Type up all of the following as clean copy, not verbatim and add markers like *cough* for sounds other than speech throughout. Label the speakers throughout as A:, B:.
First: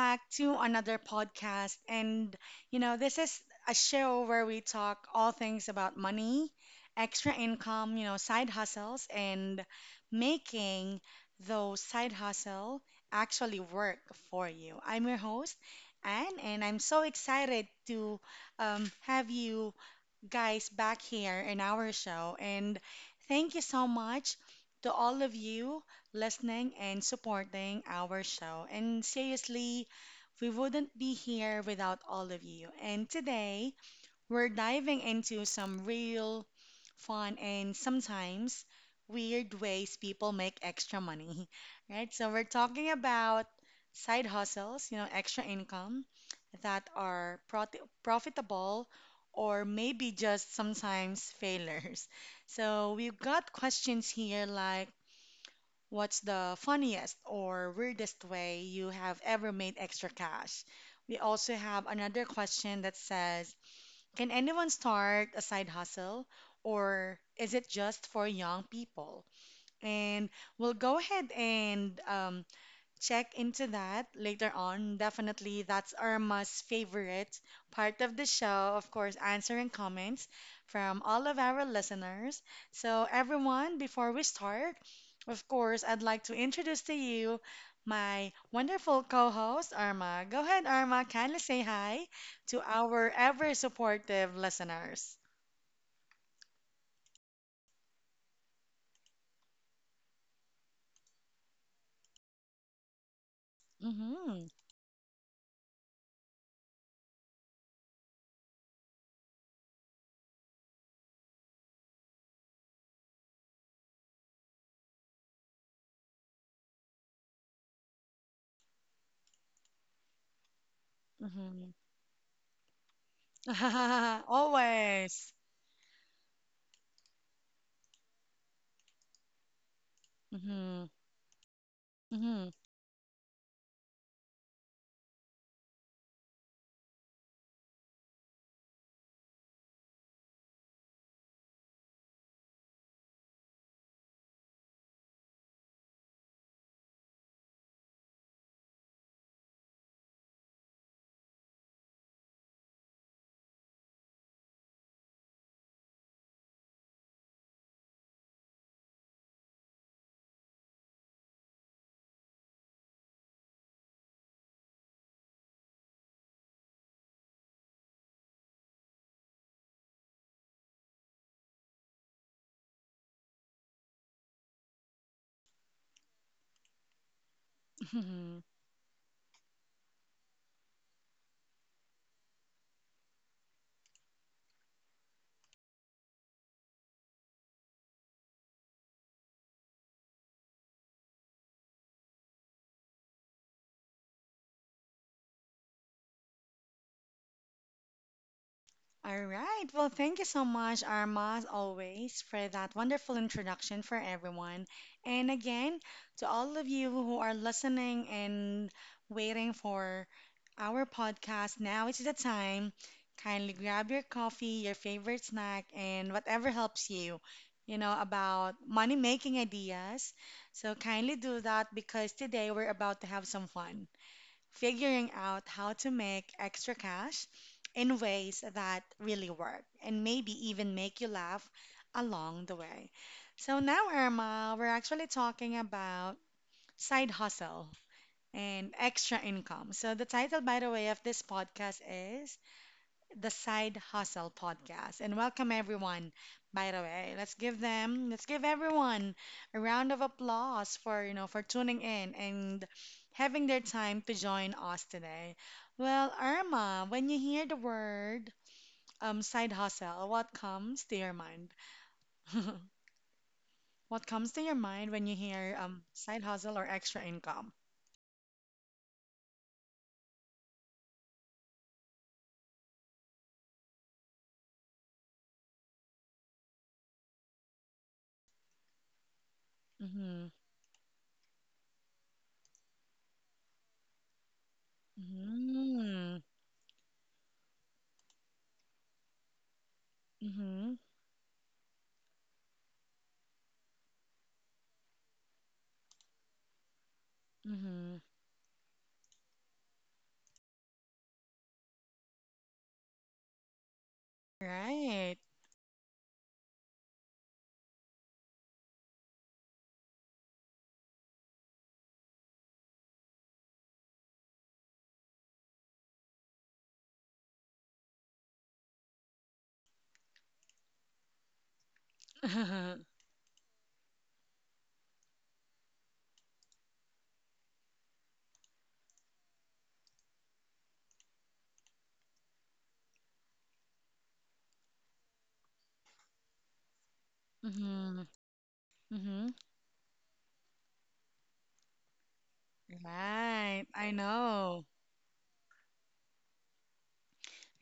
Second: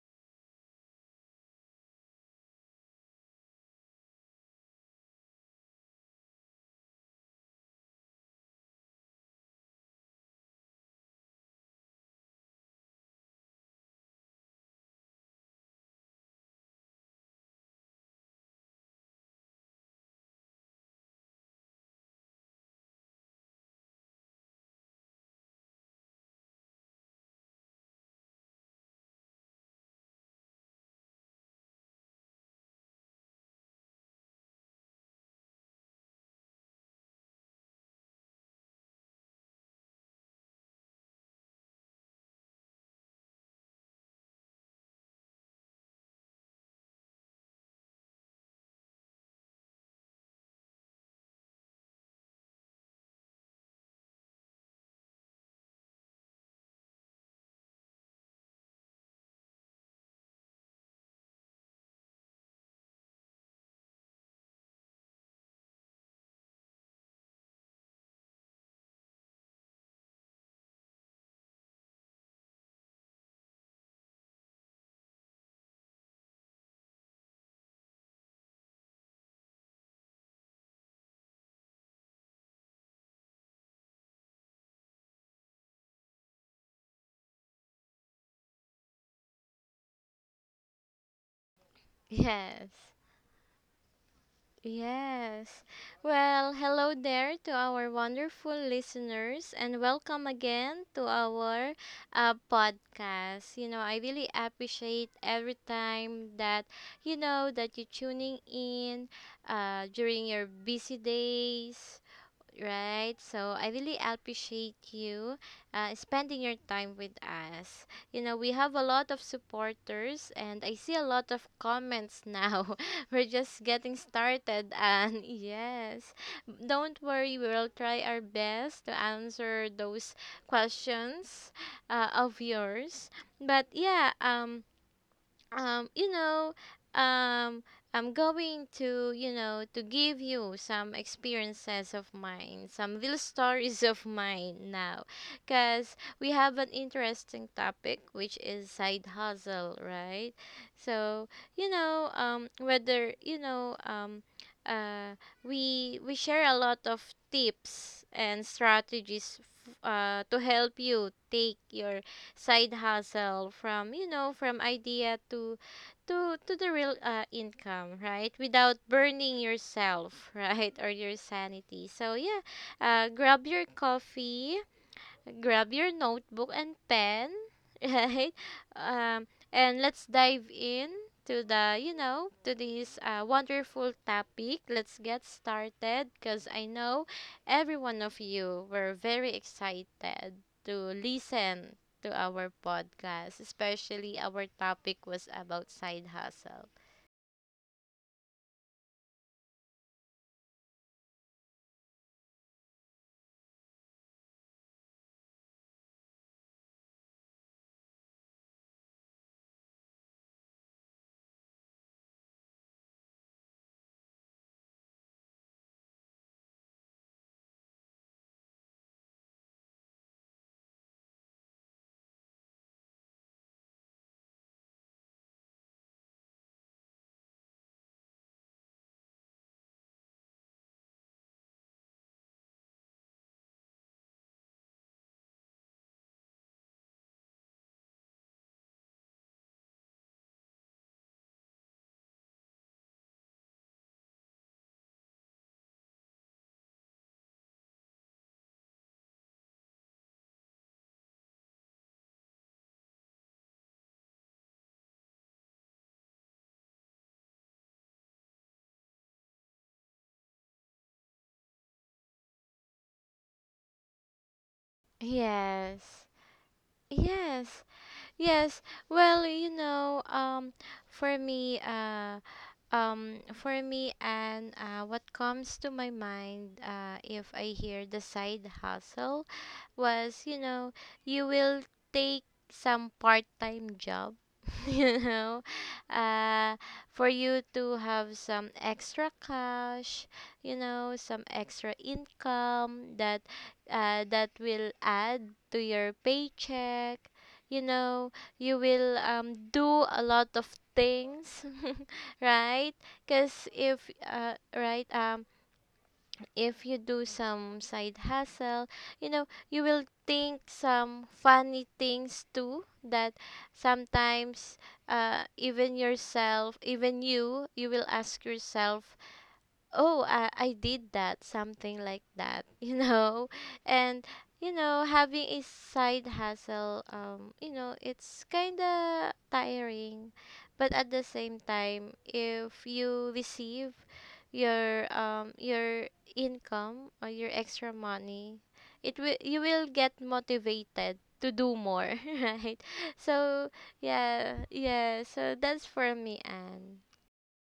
A: back to another podcast. And, this is a show where we talk all things about money, extra income, side hustles, and making those side hustle actually work for you. I'm your host, Anne, and I'm so excited to have you guys back here in our show. And thank you so much to all of you listening and supporting our show. And seriously, we wouldn't be here without all of you. And today, we're diving into some real fun and sometimes weird ways people make extra money, *laughs* right? So we're talking about side hustles, extra income that are profitable or maybe just sometimes failures. *laughs* So we've got questions here like what's the funniest or weirdest way you have ever made extra cash? We also have another question that says can anyone start a side hustle or is it just for young people? And we'll go ahead and check into that later on. Definitely, that's Irma's favorite part of the show. Of course, answering comments from all of our listeners. So, everyone, before we start, of course, I'd like to introduce to you my wonderful co host, Irma. Go ahead, Irma, kindly say hi to
B: Yes,
A: our ever supportive listeners.
B: yes. Well, hello there to our wonderful listeners and welcome again to our podcast. You know, I really
A: Mm-hmm.
B: appreciate every time that, that you tuning in during your busy days, right? So I really appreciate you spending your time with us. You know, we have a lot of supporters, and I see a lot of comments now. *laughs* We're just getting
A: Mm-hmm. *laughs*
B: started, and *laughs*
A: Always.
B: yes, don't worry, we will try our best to answer those
A: Mm-hmm.
B: questions of
A: Mm-hmm.
B: yours. But um, you know, um, I'm going to, to give you some experiences of mine, some little *laughs* stories of mine now, because we have an interesting topic, which is side hustle, right? So, you know, um, whether, you know, um, uh, we share a lot of tips and strategies to help you take your side hustle from from idea to to the real income, right? Without burning yourself *laughs* right? Or your sanity. So yeah, grab your coffee, grab your notebook and pen, *laughs* right?
A: *laughs*
B: And let's dive in to the, to this wonderful topic. Let's get started because I know every one of you were very excited to listen to our podcast, especially our topic was about side hustle.
A: All right. Well, thank you so much, Arma, as always, for that wonderful introduction for everyone. And again, to all of you who are listening and waiting for our podcast, now is the time. Kindly grab your coffee, your favorite snack, and whatever helps you, about money making ideas. So kindly do that because today we're about to have some fun figuring out how to make extra cash in ways that really work and maybe even make you laugh along the way. So now, Irma, we're actually talking about side hustle and extra income. So the title, by the way, of this podcast is the Side Hustle podcast. And welcome everyone. By the way, let's give everyone a round of applause for, for tuning in and having their time to join us today. Well, Irma, when you hear the word side hustle, what comes to your mind? *laughs* What comes to your mind when you hear
B: Yes.
A: side hustle or extra income?
B: Yes. Yes. Well, for me, uh, for me, and what comes to my mind, if I hear the side hustle, was,
A: Mhm.
B: you know, you will take some part-time job, *laughs* you know,
A: Mhm.
B: uh, for you to have some extra cash, you
A: Mhm.
B: know, some extra income that that will add to your paycheck. You
A: Mhm.
B: know, you will do a lot of things, *laughs* right? Because
A: Right.
B: if you do some side hustle, you know, you will think some funny things too that sometimes even yourself, even you, you will ask yourself, oh, I did that, something like that, *laughs* you
A: *laughs*
B: know. And you know, having a side hustle, you know, it's kind of tiring, but at the same time, if you receive your income or your extra
A: Mhm.
B: money, it will
A: Mhm.
B: you will get motivated to do more. *laughs* Right? So
A: Right, I
B: yeah
A: know.
B: yeah so that's for me.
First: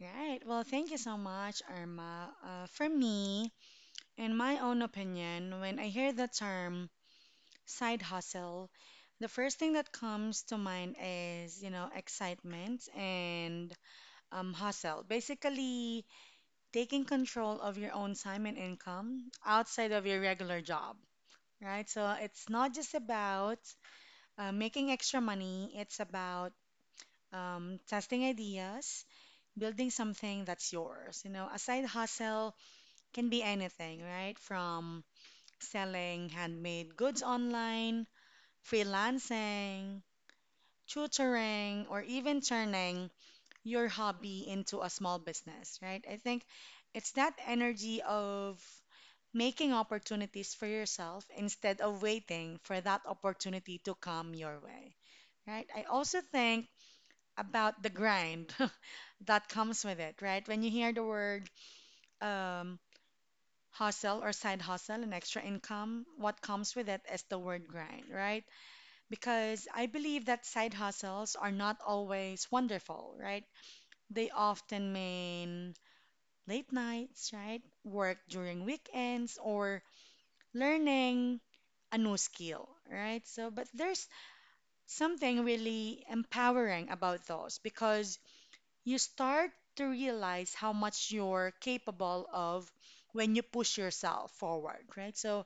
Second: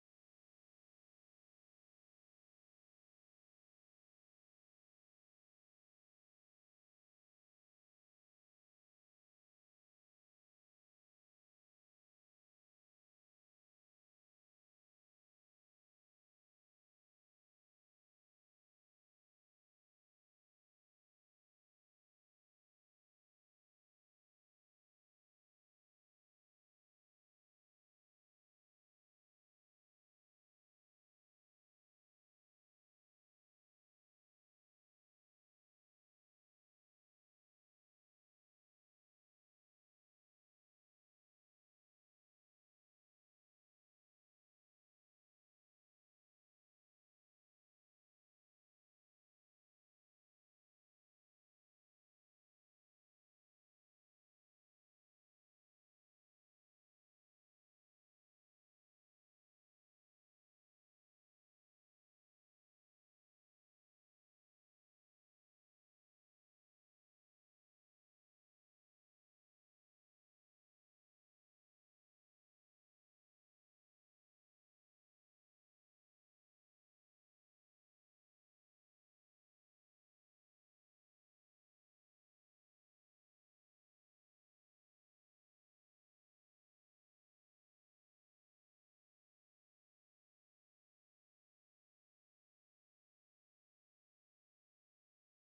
A: Right. Well, thank you so much, Irma. For me, in my own opinion, when I hear the term side hustle, the first thing that comes to mind is, excitement and hustle. Basically, taking control of your own time and income outside of your regular job, right? So it's not just about making extra money, it's about testing ideas building something that's yours. You know, a side hustle can be anything, right? From selling handmade goods online, freelancing, tutoring, or even turning your hobby into a small business, right? I think it's that energy of making opportunities for yourself instead of waiting for that opportunity to come your way, right? I also think about the grind *laughs* that comes with it, right? When you hear the word um, hustle or side hustle and extra income, what comes with it is the word grind, right? Because I believe that side hustles are not always wonderful, right? They often mean late nights, right? Work during weekends or learning a new skill, right? So, but there's something really empowering about those because you start to realize how much you're capable of when you push yourself forward, right? So,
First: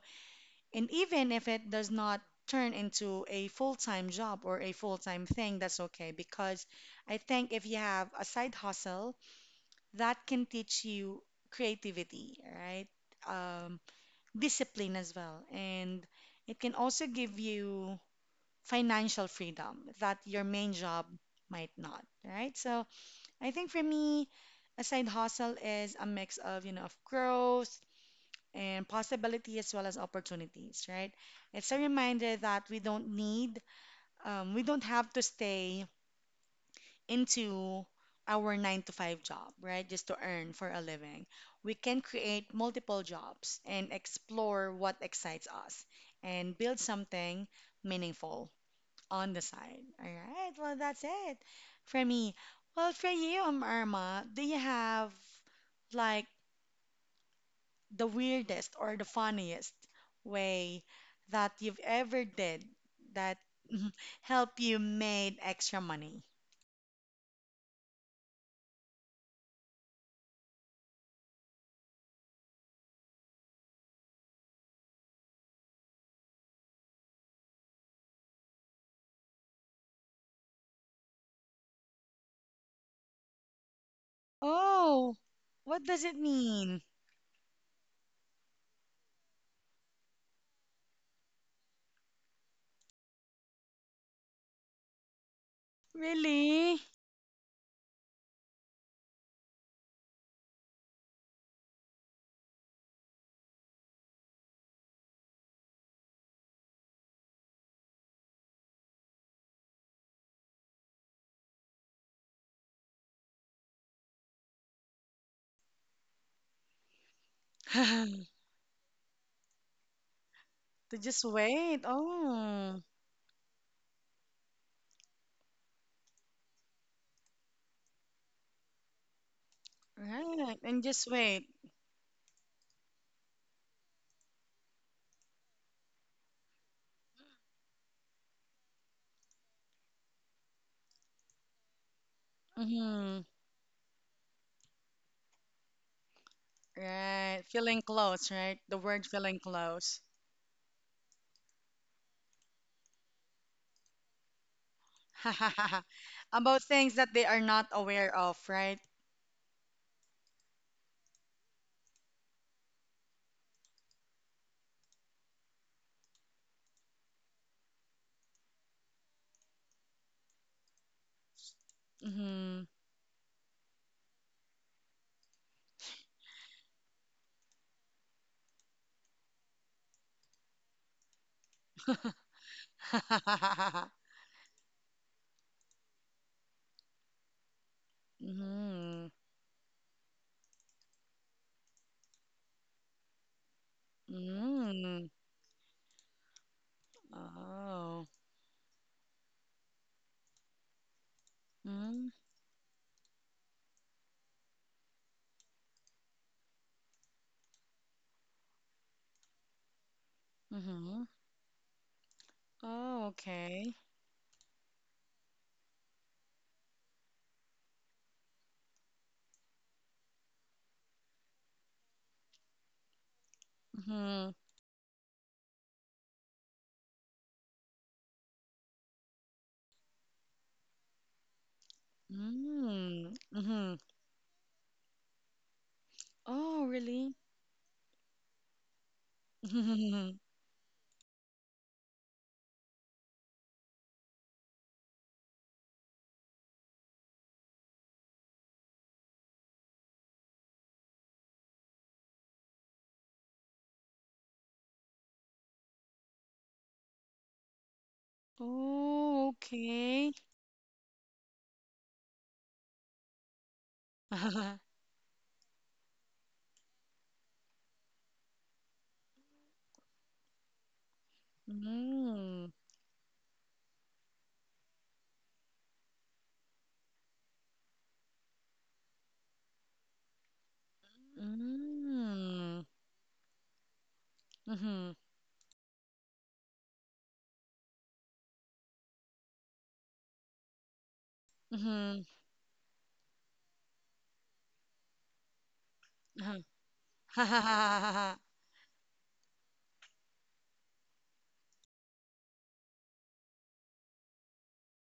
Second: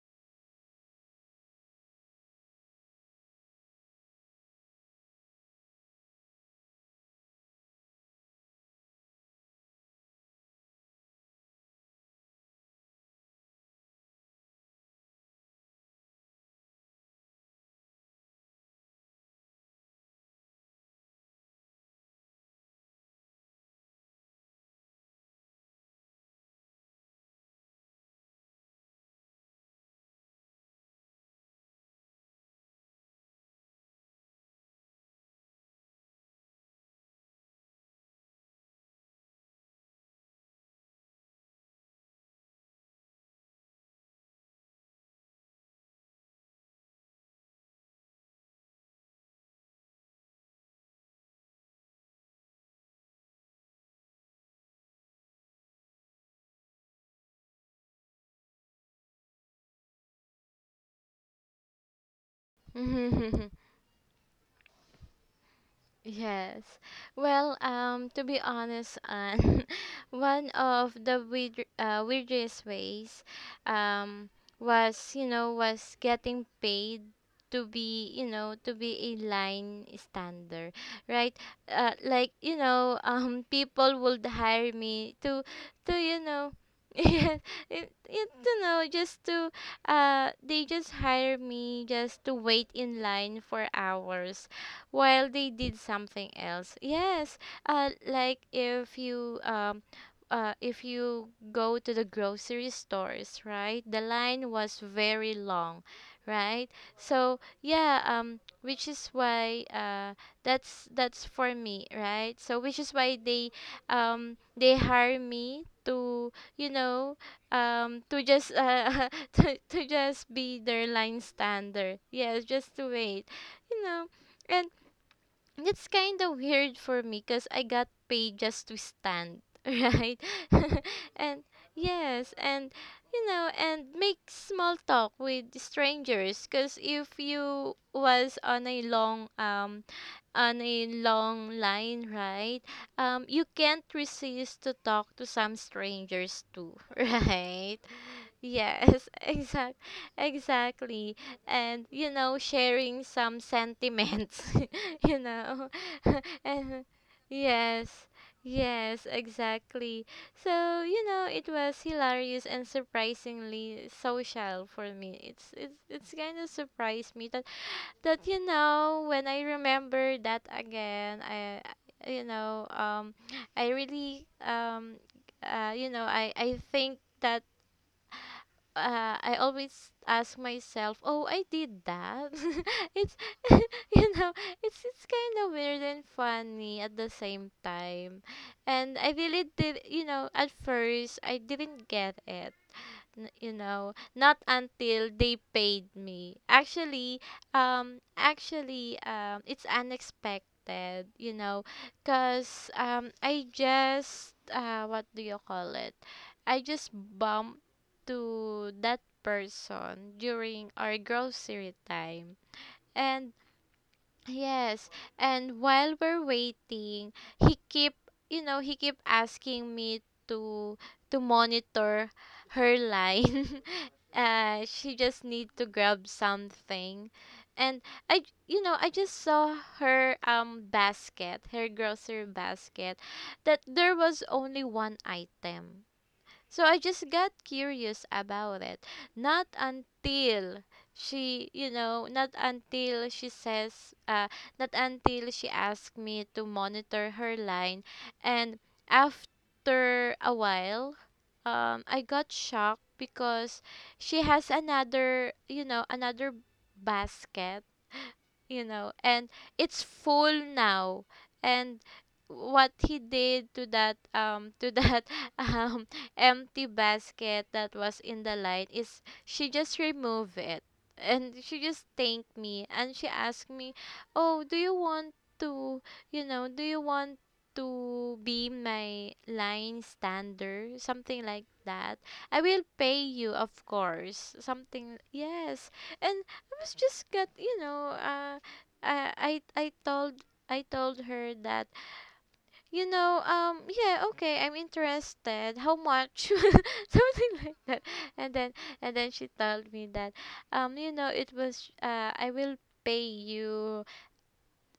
A: And even if it does not turn into a full time job or a full time thing, that's okay because I think if you have a side hustle, that can teach you creativity, right? Um, Discipline as well. And it can also give you financial freedom that your main job might not, right? So I think for me, a side hustle is a mix of, you know, of growth, and possibility as well as opportunities, right? It's a reminder that we don't have to stay into our nine to five job, right? Just to earn for a living. We can create multiple jobs and explore what excites us and build something meaningful on the side. All right. Well, that's it for me. Well, for you, Irma, do you have like the weirdest or the funniest way that you've ever did that
B: And *laughs*
A: *laughs* help you made extra money?
B: yes. Well, to be honest, Anne, *laughs* one of the weirdest ways, um, was, was getting paid to be, to be a line stander, right? Like you know, *laughs* people would hire
A: Oh,
B: me to
A: what does it
B: you know.
A: mean?
B: *laughs* Yeah, you know, just to, they just hire me just to wait in line for hours while they did something else.
A: Really?
B: Yes, like if you go to the grocery stores, right? The line was very long, right? So yeah, which is why that's for me, right? So which is why they hire me to to
A: *laughs*
B: just *laughs* to just be their
A: To
B: line
A: just wait.
B: stander, yes, just
A: Oh,
B: to wait, you know. And it's kind of weird for me because I got paid just to stand, *laughs* right?
A: right.
B: *laughs*
A: And just
B: And
A: wait.
B: yes, and you know, and make small talk with strangers because if you was on a long line, right?
A: Mm-hmm.
B: You can't resist to talk to some strangers too, *laughs*
A: Right.
B: right?
A: Feeling close, right? The word
B: Yes, *laughs*
A: feeling close.
B: exactly. And you know, sharing some sentiments, *laughs* you know. *laughs*
A: *laughs* About
B: And
A: things that they are not
B: yes,
A: aware of, right?
B: yes, exactly. So, you know, it was hilarious and surprisingly social for me. It's kind of surprised me that you know, when I remember that again, I you
A: Mm-hmm.
B: know, I really you know, I think that I always ask myself, "Oh, I did that." *laughs* It's *laughs*
A: *laughs*
B: you know, it's kind of weird and funny at the same time. And
A: mm-hmm.
B: I really did, you know, at first I didn't get it you know, not
A: Mm.
B: until they paid me actually.
A: Oh.
B: It's unexpected, you know,
A: Mm.
B: because I just what do you call it, I just bumped to that person during our
A: Mm-hmm.
B: grocery time.
A: Oh,
B: And
A: okay.
B: yes, and while we're waiting, he keep you know, he keep asking me to monitor her line. *laughs*
A: Mm-hmm.
B: She just need to grab something, and you know, I just saw her basket, her grocery basket,
A: Mm.
B: that
A: Mm-hmm.
B: there was only one item,
A: Oh,
B: so I just
A: really?
B: got curious about it. Not
A: *laughs*
B: until not until not until she asked me to monitor her line. And after a while, I got shocked because she has another, you know, another basket, you know,
A: Oh,
B: and it's
A: okay.
B: full now. And what he did to
A: *laughs*
B: that *laughs* um empty basket that was in the line is she just removed it, and she just thanked
A: Mm.
B: me, and she asked me, oh, do you want to, you know, do you want to be my line stander, something like that. I
A: Mm.
B: will pay you, of course,
A: Mm-hmm.
B: something. Yes. And I was just got, you know, I told, I told her that,
A: Mm-hmm.
B: you know, yeah, okay, I'm interested, how much, *laughs* something like that.
A: Uh-huh. *laughs*
B: And then, and then she told me that, you know, it was I will pay you,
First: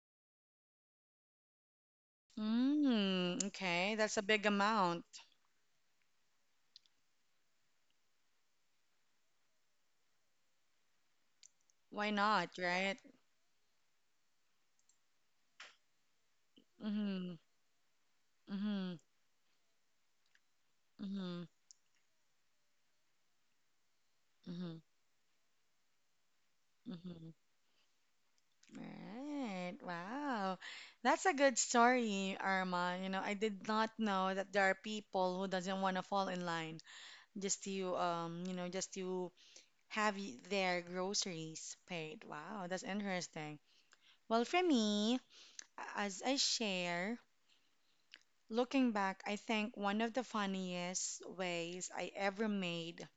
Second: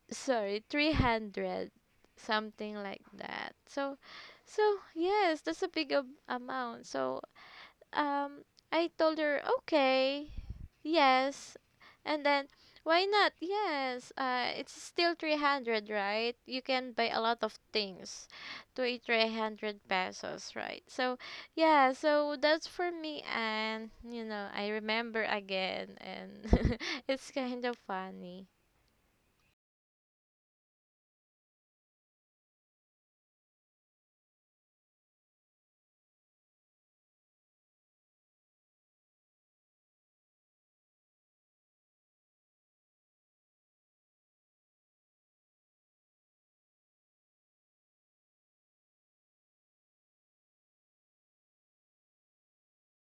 B: sorry, 300, something like
A: Mm.
B: that.
A: Okay,
B: So,
A: that's a big
B: so
A: amount.
B: yes, that's a big amount. So um I told her okay, yes,
A: Why
B: and
A: not,
B: then,
A: right?
B: why not? Yes, it's still 300, right? You can buy a
A: Mm-hmm.
B: lot of things,
A: Mm-hmm.
B: to a 300 pesos, right? So
A: Mm-hmm.
B: yeah, so that's for me. And you know, I
A: Mm-hmm.
B: remember again, and *laughs*
A: Mm-hmm.
B: it's kind of funny.
A: Right. Wow. That's a good story, Irma. You know, I did not know that there are people who doesn't want to fall in line just to just to have their groceries paid. Wow, that's interesting. Well, for me, as I share, looking back, I think one of the funniest ways I ever made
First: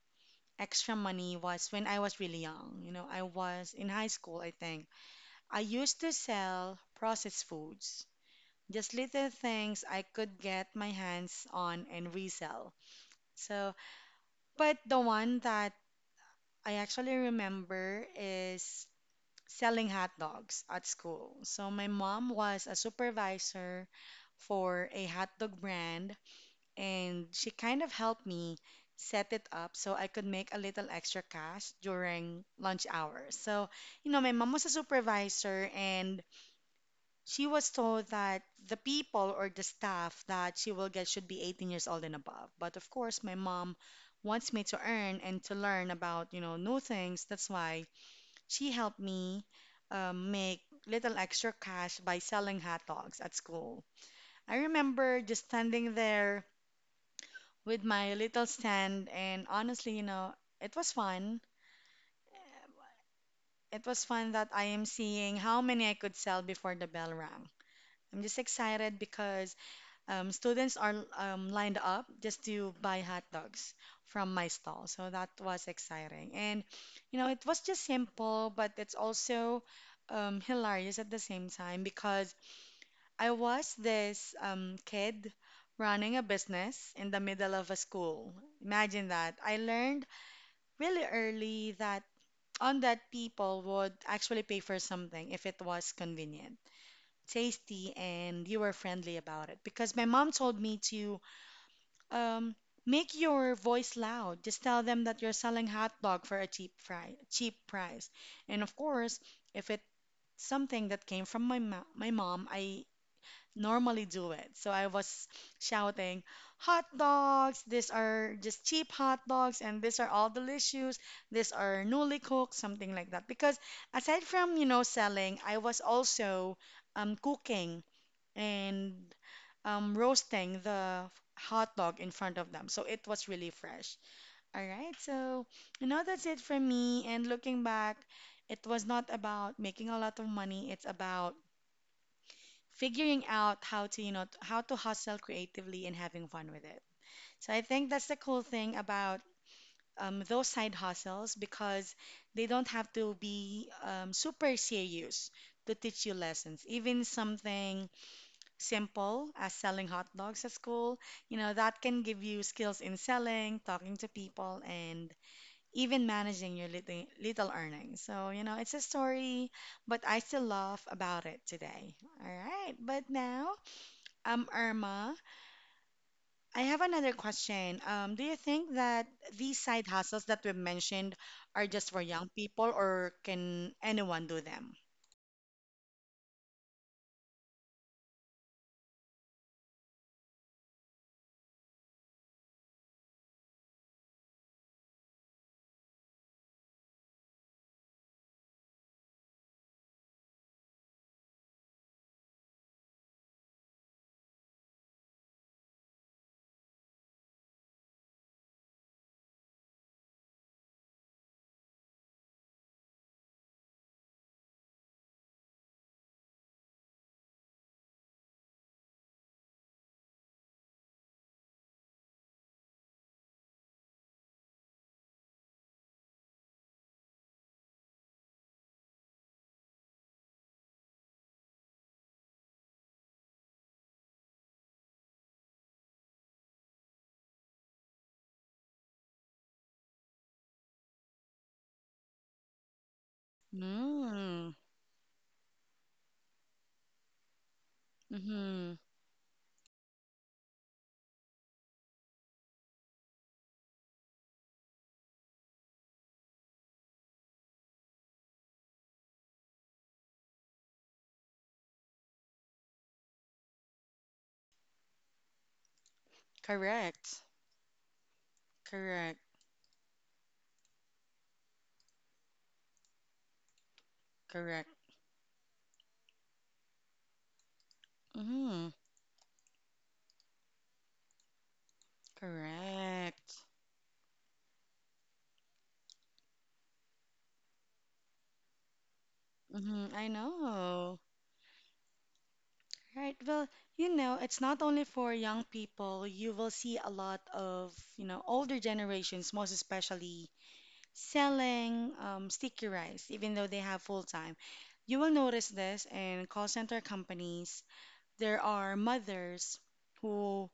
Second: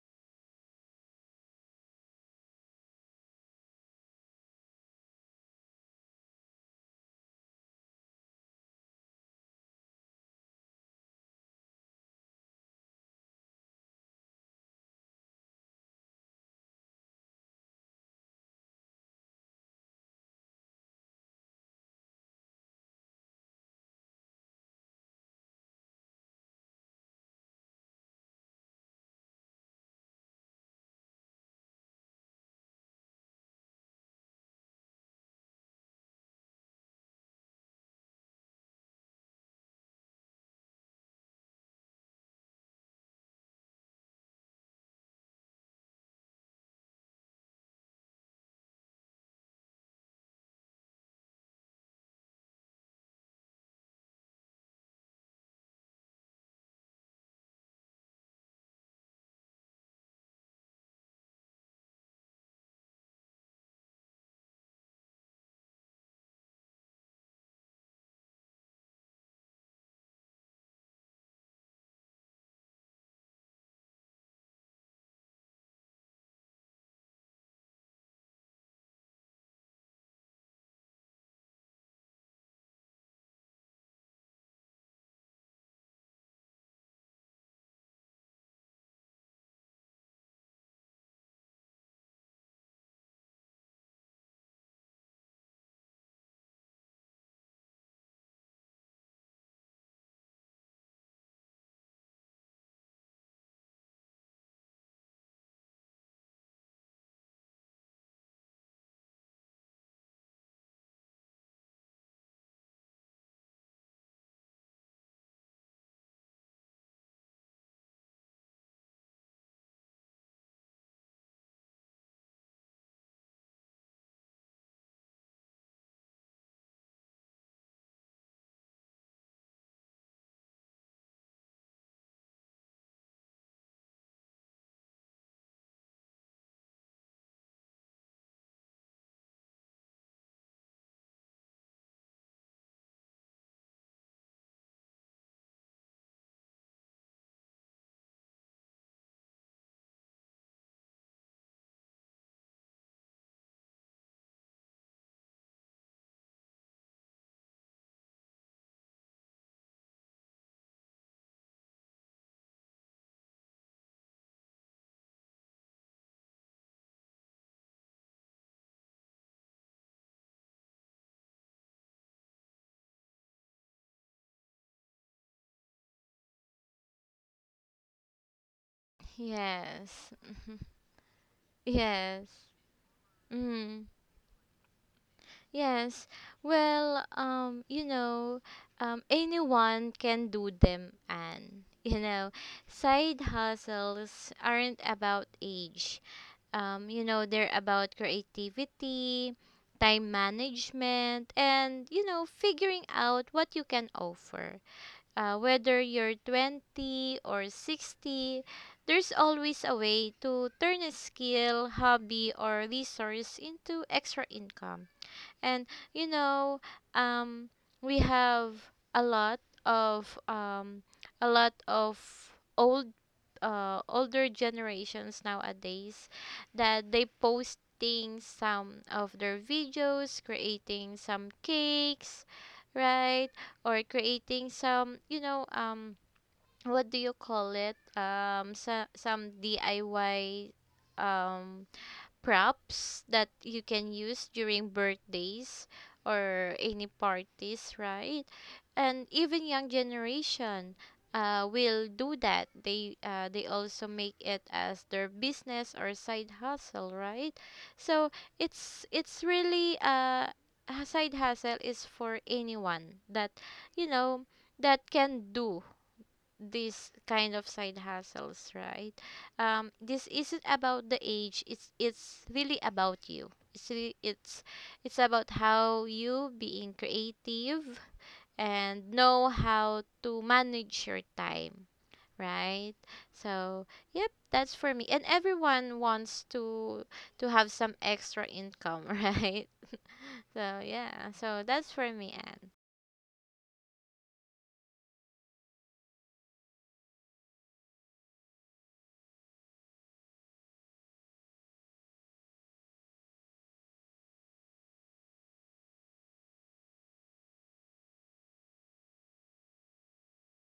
A: extra money was when I was really young. You know, I was in high school, I think. I used to sell processed foods just little things I could get my hands on and resell. So, but the one that I actually remember is selling hot dogs at school. So, my mom was a supervisor for a hot dog brand, and she kind of helped me set it up so I could make a little extra cash during lunch hours. So, you know, my mom was a supervisor, and she was told that the people or the staff that she will get should be 18 years old and above. But of course, my mom wants me to earn and to learn about, you know, new things. That's why she helped me make little extra cash by selling hot dogs at school. I remember just standing there with my little stand, and honestly, you know, it was fun. It was fun that I am seeing how many I could sell before the bell rang. I'm just excited because students are lined up just to buy hot dogs from my stall. So that was exciting. And, you know, it was just simple, but it's also hilarious at the same time because I was this kid running a business in the middle of a school. Imagine that. I learned really early that on that people would actually pay for something if it was convenient tasty and you were friendly about it because my mom told me to um, make your voice loud. Just tell them that you're selling hot dog for a cheap price. And of course, if it's something that came from my mom, I normally do it. So I was shouting, "Hot dogs! These are just cheap hot dogs, and these are all delicious. These are newly cooked," something like that. Because aside from, you know, selling, I was also cooking and roasting the hot dog in front of them. So it was really fresh. All right, so you know that's it for me. And looking back, it was not about making a lot of money. It's about figuring out how to, you know, how to hustle creatively and having fun with it. So I think that's the cool thing about those side hustles because they don't have to be super serious to teach you lessons. Even something simple as selling hot dogs at school, you know, that can give you skills in selling, talking to people, and even managing your little, little earnings. So, you know, it's a story, but I still laugh about it today. All right. But now, Irma, I have another question. Do you think that these side
B: Yes,
A: hustles that we've mentioned are
B: *laughs*
A: just for
B: yes.
A: young people, or can
B: Mm.
A: anyone do them?
B: Yes. Well, anyone can do them, and *laughs* you know, side hustles aren't about age. You know, they're about creativity, time management, and you know, figuring out what you can offer. Whether you're 20 or 60, there's always a way to turn a skill, hobby, or resource into extra income. And you know um we have of um a lot of old older generations nowadays that they posting some of their videos, creating some cakes, right? Or creating some, you know, what do you call it, so, some DIY um props that you can use
A: Mm.
B: during birthdays or any parties, right?
A: Mm-hmm.
B: And even young generation will do that. They also make it as their business or side hustle, right? So it's really a side hustle is for anyone that, you know, that can do these
A: Correct.
B: kind of side hustles, right?
A: Correct.
B: This isn't about the age. It's really about you.
A: Correct.
B: It's about how you being creative
A: Mm-hmm.
B: and know how to manage your time, right?
A: Correct.
B: So, yep, that's for me. And everyone wants to have some extra income, *laughs* right?
A: Mm-hmm. I
B: So,
A: know.
B: yeah. So, that's for me, Anne.
A: Right. Well, you know, it's not only for young people. You will see a lot of, you know, older generations, most especially, selling sticky rice, even though they have full time. You will notice this in call center companies. There are mothers who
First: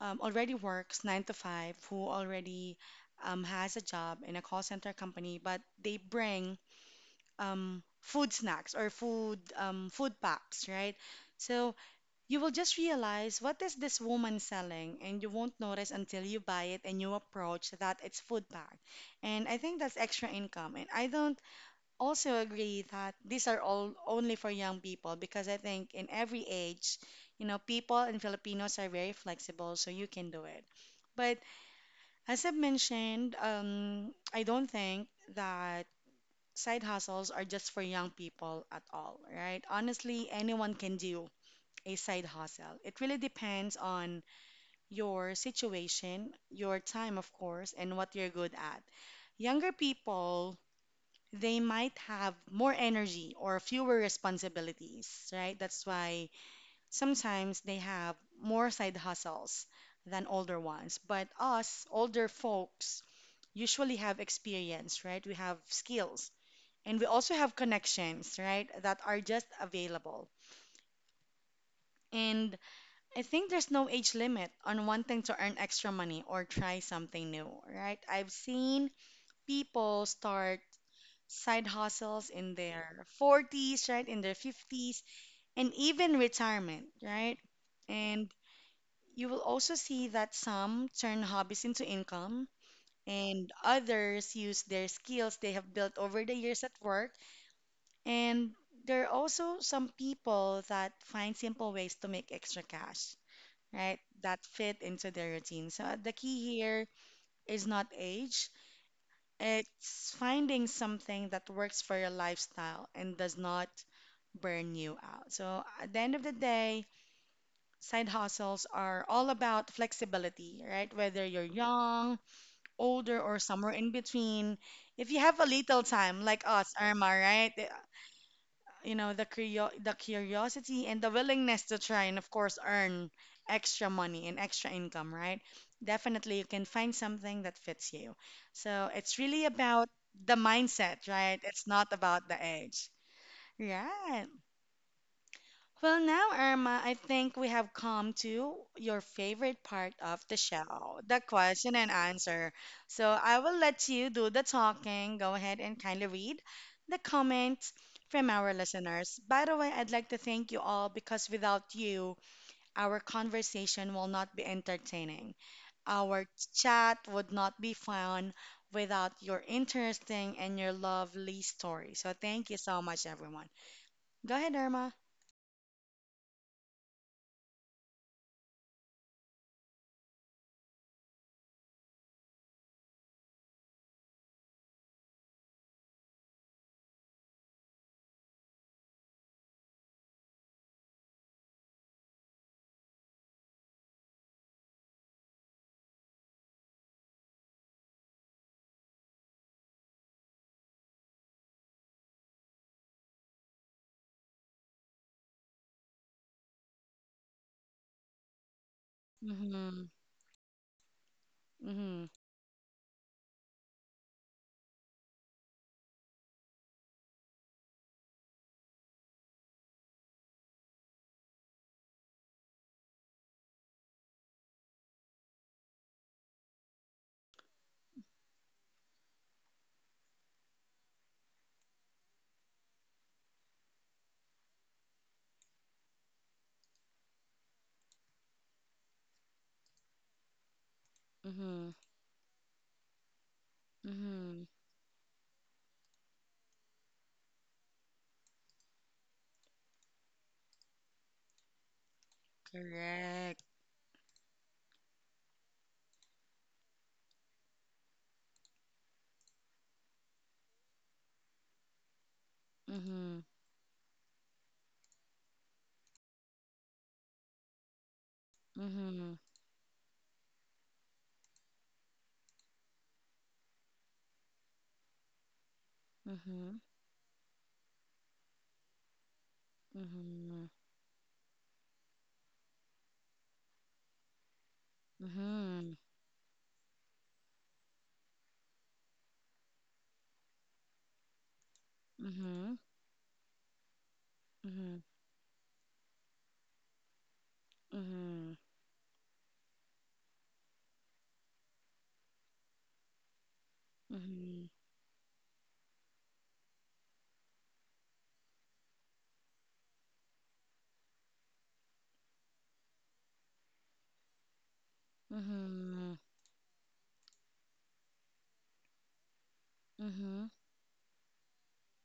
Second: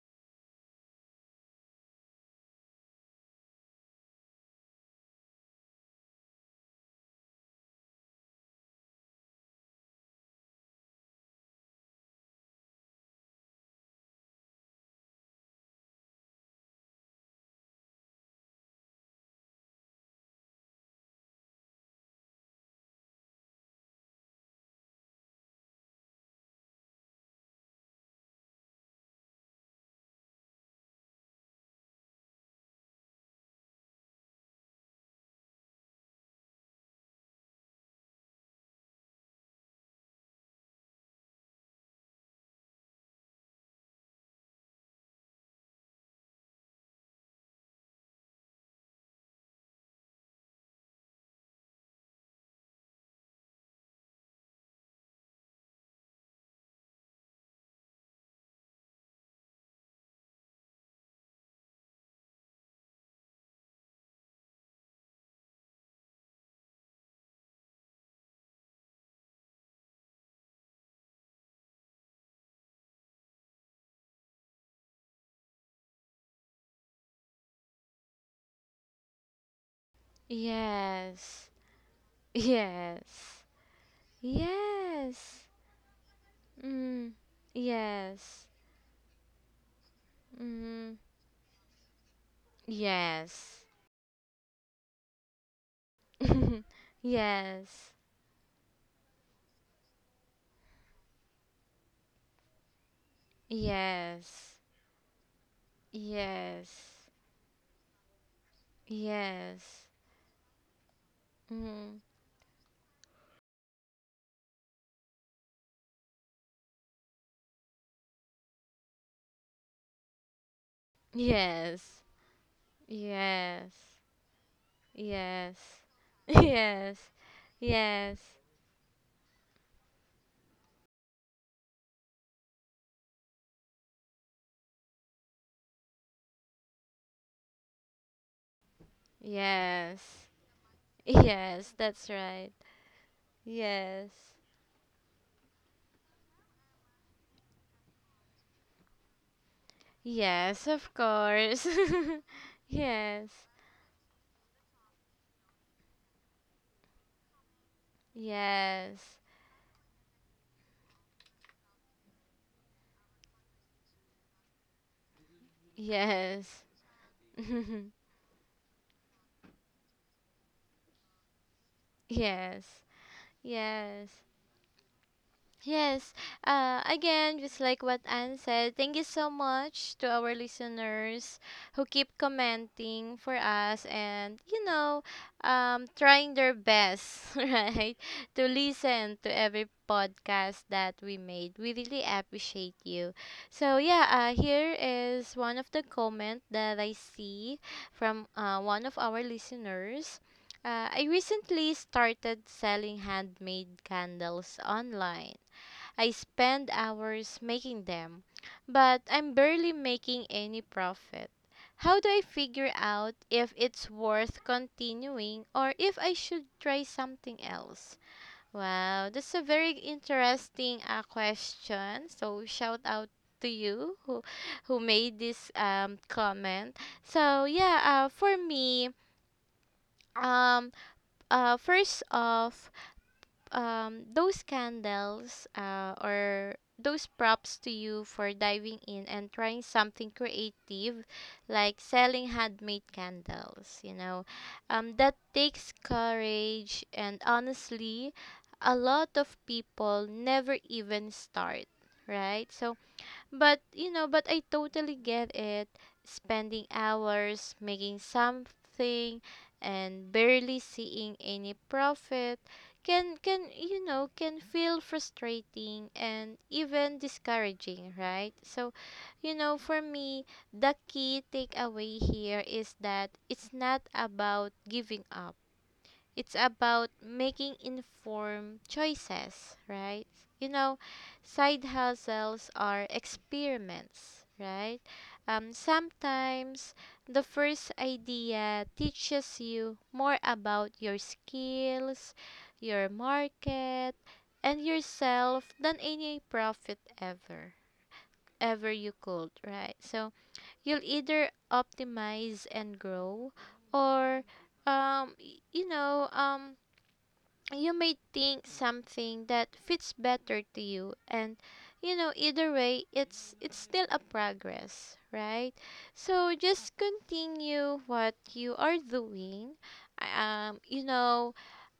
A: already works nine to five, who already has a job in a call center company, but they bring food snacks or food packs, right? So you will just realize what is this woman selling, and you won't notice until you buy it and you approach that it's food pack. And I think that's extra income. And I don't also agree that these are all only for young people because I think in every age, you know, people and Filipinos are very flexible, so you can do it. But as I've mentioned, I don't think that side hustles are just for young people at all, right? Honestly, anyone can do a side hustle. It really depends on your situation, your time, of course, and what you're good at. Younger people, they might have more energy or fewer responsibilities, right? That's why sometimes they have more side hustles than older ones. But us, older folks, usually have experience, right? We have skills and we also have connections, right, that are just available. And I think there's no age limit on wanting to earn extra money or try something new, right? I've seen people start
B: Yes.
A: side hustles in their
B: Yes.
A: 40s, right, in their 50s,
B: Yes.
A: and even retirement,
B: Mm,
A: right? And
B: yes.
A: you will also see that some
B: Mm,
A: turn hobbies into income, and
B: yes.
A: others use their skills they have built over the years at
B: *laughs*
A: work.
B: Yes.
A: And there are also some people that find simple ways to make extra cash, right? That
B: Yes.
A: fit into their routine. So the key
B: Yes.
A: here is not age,
B: Yes.
A: it's finding something that works for
B: Mm,
A: your lifestyle and does not burn you out. So at the end of the day, side hustles are all about flexibility, right? Whether you're
B: yes.
A: young, older, or somewhere
B: Yes.
A: in between. If you have a
B: Yes.
A: little time,
B: *laughs*
A: like us, Irma,
B: Yes.
A: right?
B: Yes.
A: You know the curiosity and the willingness to try and of course earn extra money and extra income, right? Definitely you can find something that fits you, so it's really about
B: Yes.
A: the mindset, right? It's
B: Yes,
A: not
B: that's
A: about the
B: right.
A: age,
B: Yes.
A: right? Well, now, Irma, I think we have come to your favorite part of the
B: Yes, of
A: show, the
B: course.
A: question and answer.
B: *laughs*
A: So
B: yes.
A: I will let you do the talking. Go ahead and kindly read the comments from our
B: Yes.
A: listeners. By the way, I'd like to thank you all because without you, our conversation will not be entertaining. Our
B: Yes.
A: chat would not be
B: *laughs*
A: fun without your interesting and your lovely story. So thank you
B: yes.
A: so much, everyone.
B: Yes.
A: Go ahead, Irma.
B: Yes. Again, just like what Anne said, thank you so much to our listeners who keep commenting for us and, you know, trying their best, *laughs* right, to listen to every podcast that we made. We really appreciate you. So, yeah, here is one of the comment that I see from one of our listeners. I recently started selling handmade candles online. I spend hours making them, but I'm barely making any profit. How
A: Mhm.
B: do I figure out if it's worth continuing or if I should try something else? Wow, that's a very interesting question. So shout out to you who made this comment. So yeah, for me, um, first off, those candles or those props to you for diving in and trying something creative
A: Mhm.
B: like selling handmade candles, you know,
A: Mhm.
B: that takes courage, and honestly, a lot of people never even start, right? So
A: Correct.
B: but you know, but I totally get it. Spending hours making something and barely seeing any profit can
A: Mhm.
B: can you know, can feel frustrating and even discouraging, right? So,
A: Mhm.
B: you know, for me, the key takeaway here is that it's not about giving up, it's
A: Mhm.
B: about making informed choices, right?
A: Mhm.
B: You know, side hustles are experiments, right?
A: Mhm.
B: Sometimes the first idea teaches you more about your skills,
A: Mhm.
B: your market, and
A: Mhm.
B: yourself than any profit
A: Mhm.
B: ever you could, right? So you'll either optimize and grow or
A: Mhm.
B: um y- you know um you may think something that fits better to you, and either way it's still a progress, right?
A: Mhm.
B: So just continue what you are doing.
A: Mhm.
B: um you know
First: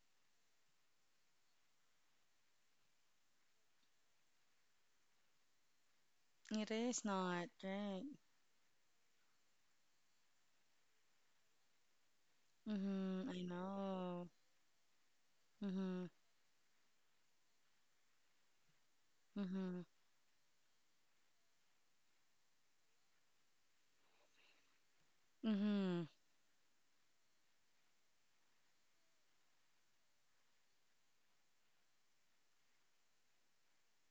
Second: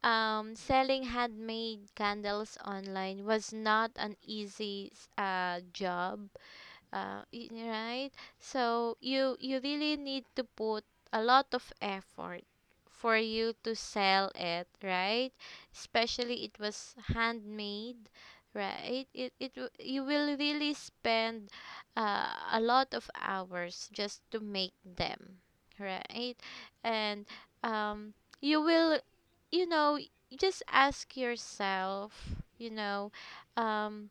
B: Selling handmade candles online was not an easy job.
A: It is not right.
B: Right, so you really need to put a lot of effort for
A: Mhm. I
B: you to
A: know.
B: sell it, right?
A: Mhm.
B: Especially it was handmade, right?
A: Mhm.
B: You will really spend a lot of hours just to make them,
A: Mhm.
B: right? And um you will, you know just ask yourself, um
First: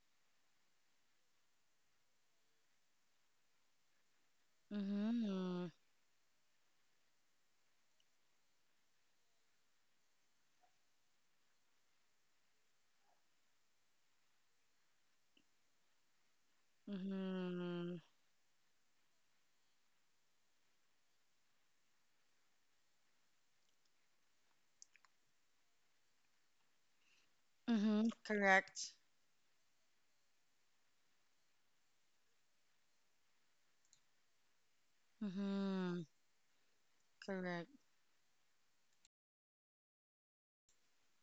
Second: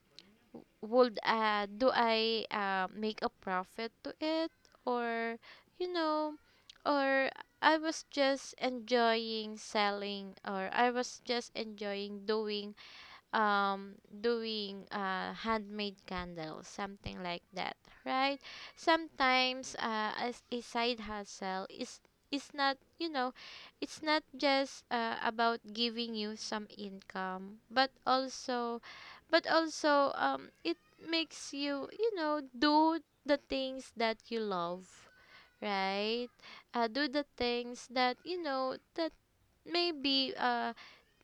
B: would do I make a profit to it, or
A: Mhm.
B: you know or I was just enjoying selling, or I was just enjoying doing, doing handmade candles, something like that,
A: Mhm.
B: right? Sometimes as a side hustle is not, it's not just about giving you some income,
A: Mhm. Correct.
B: but also it makes you, you know do the things that you love,
A: Mhm.
B: right? Do the
A: Correct.
B: things that you know that maybe uh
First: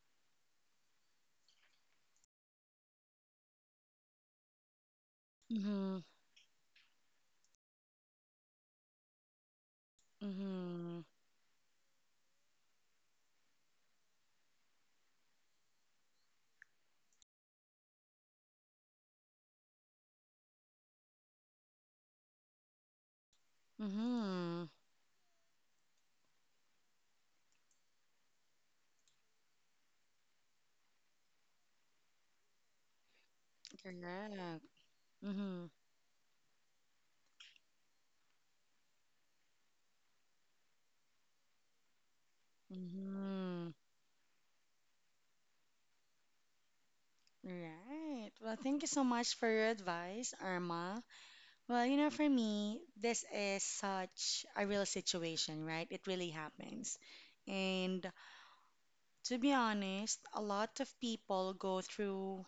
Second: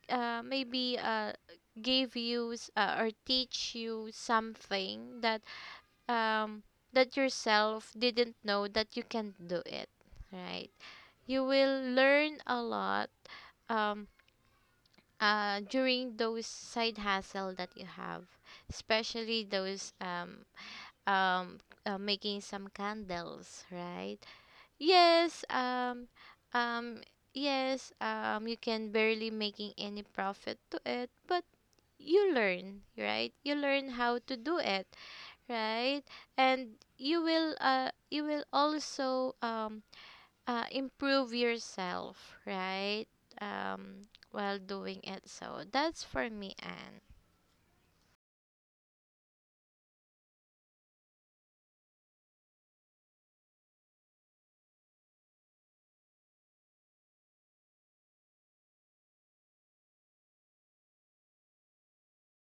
B: uh, maybe give you or teach you something that
A: Mhm.
B: um, that yourself didn't know that you can do it, right?
A: Mhm.
B: You will learn a lot, um, during those side hustle that you have, especially those um, making some candles, right?
A: Mhm.
B: Yes, um, yes, you can barely making any profit to it, but you learn, right? You learn how to do
A: Correct.
B: it,
A: Mhm.
B: right? And you will also improve yourself, right?
A: Mm,
B: While doing it. So that's for me, Anne.
A: right. Well, thank you so much for your advice, Irma. Well, you know, for me, this is such a real situation, right? It really happens. And to be honest, a lot of people go through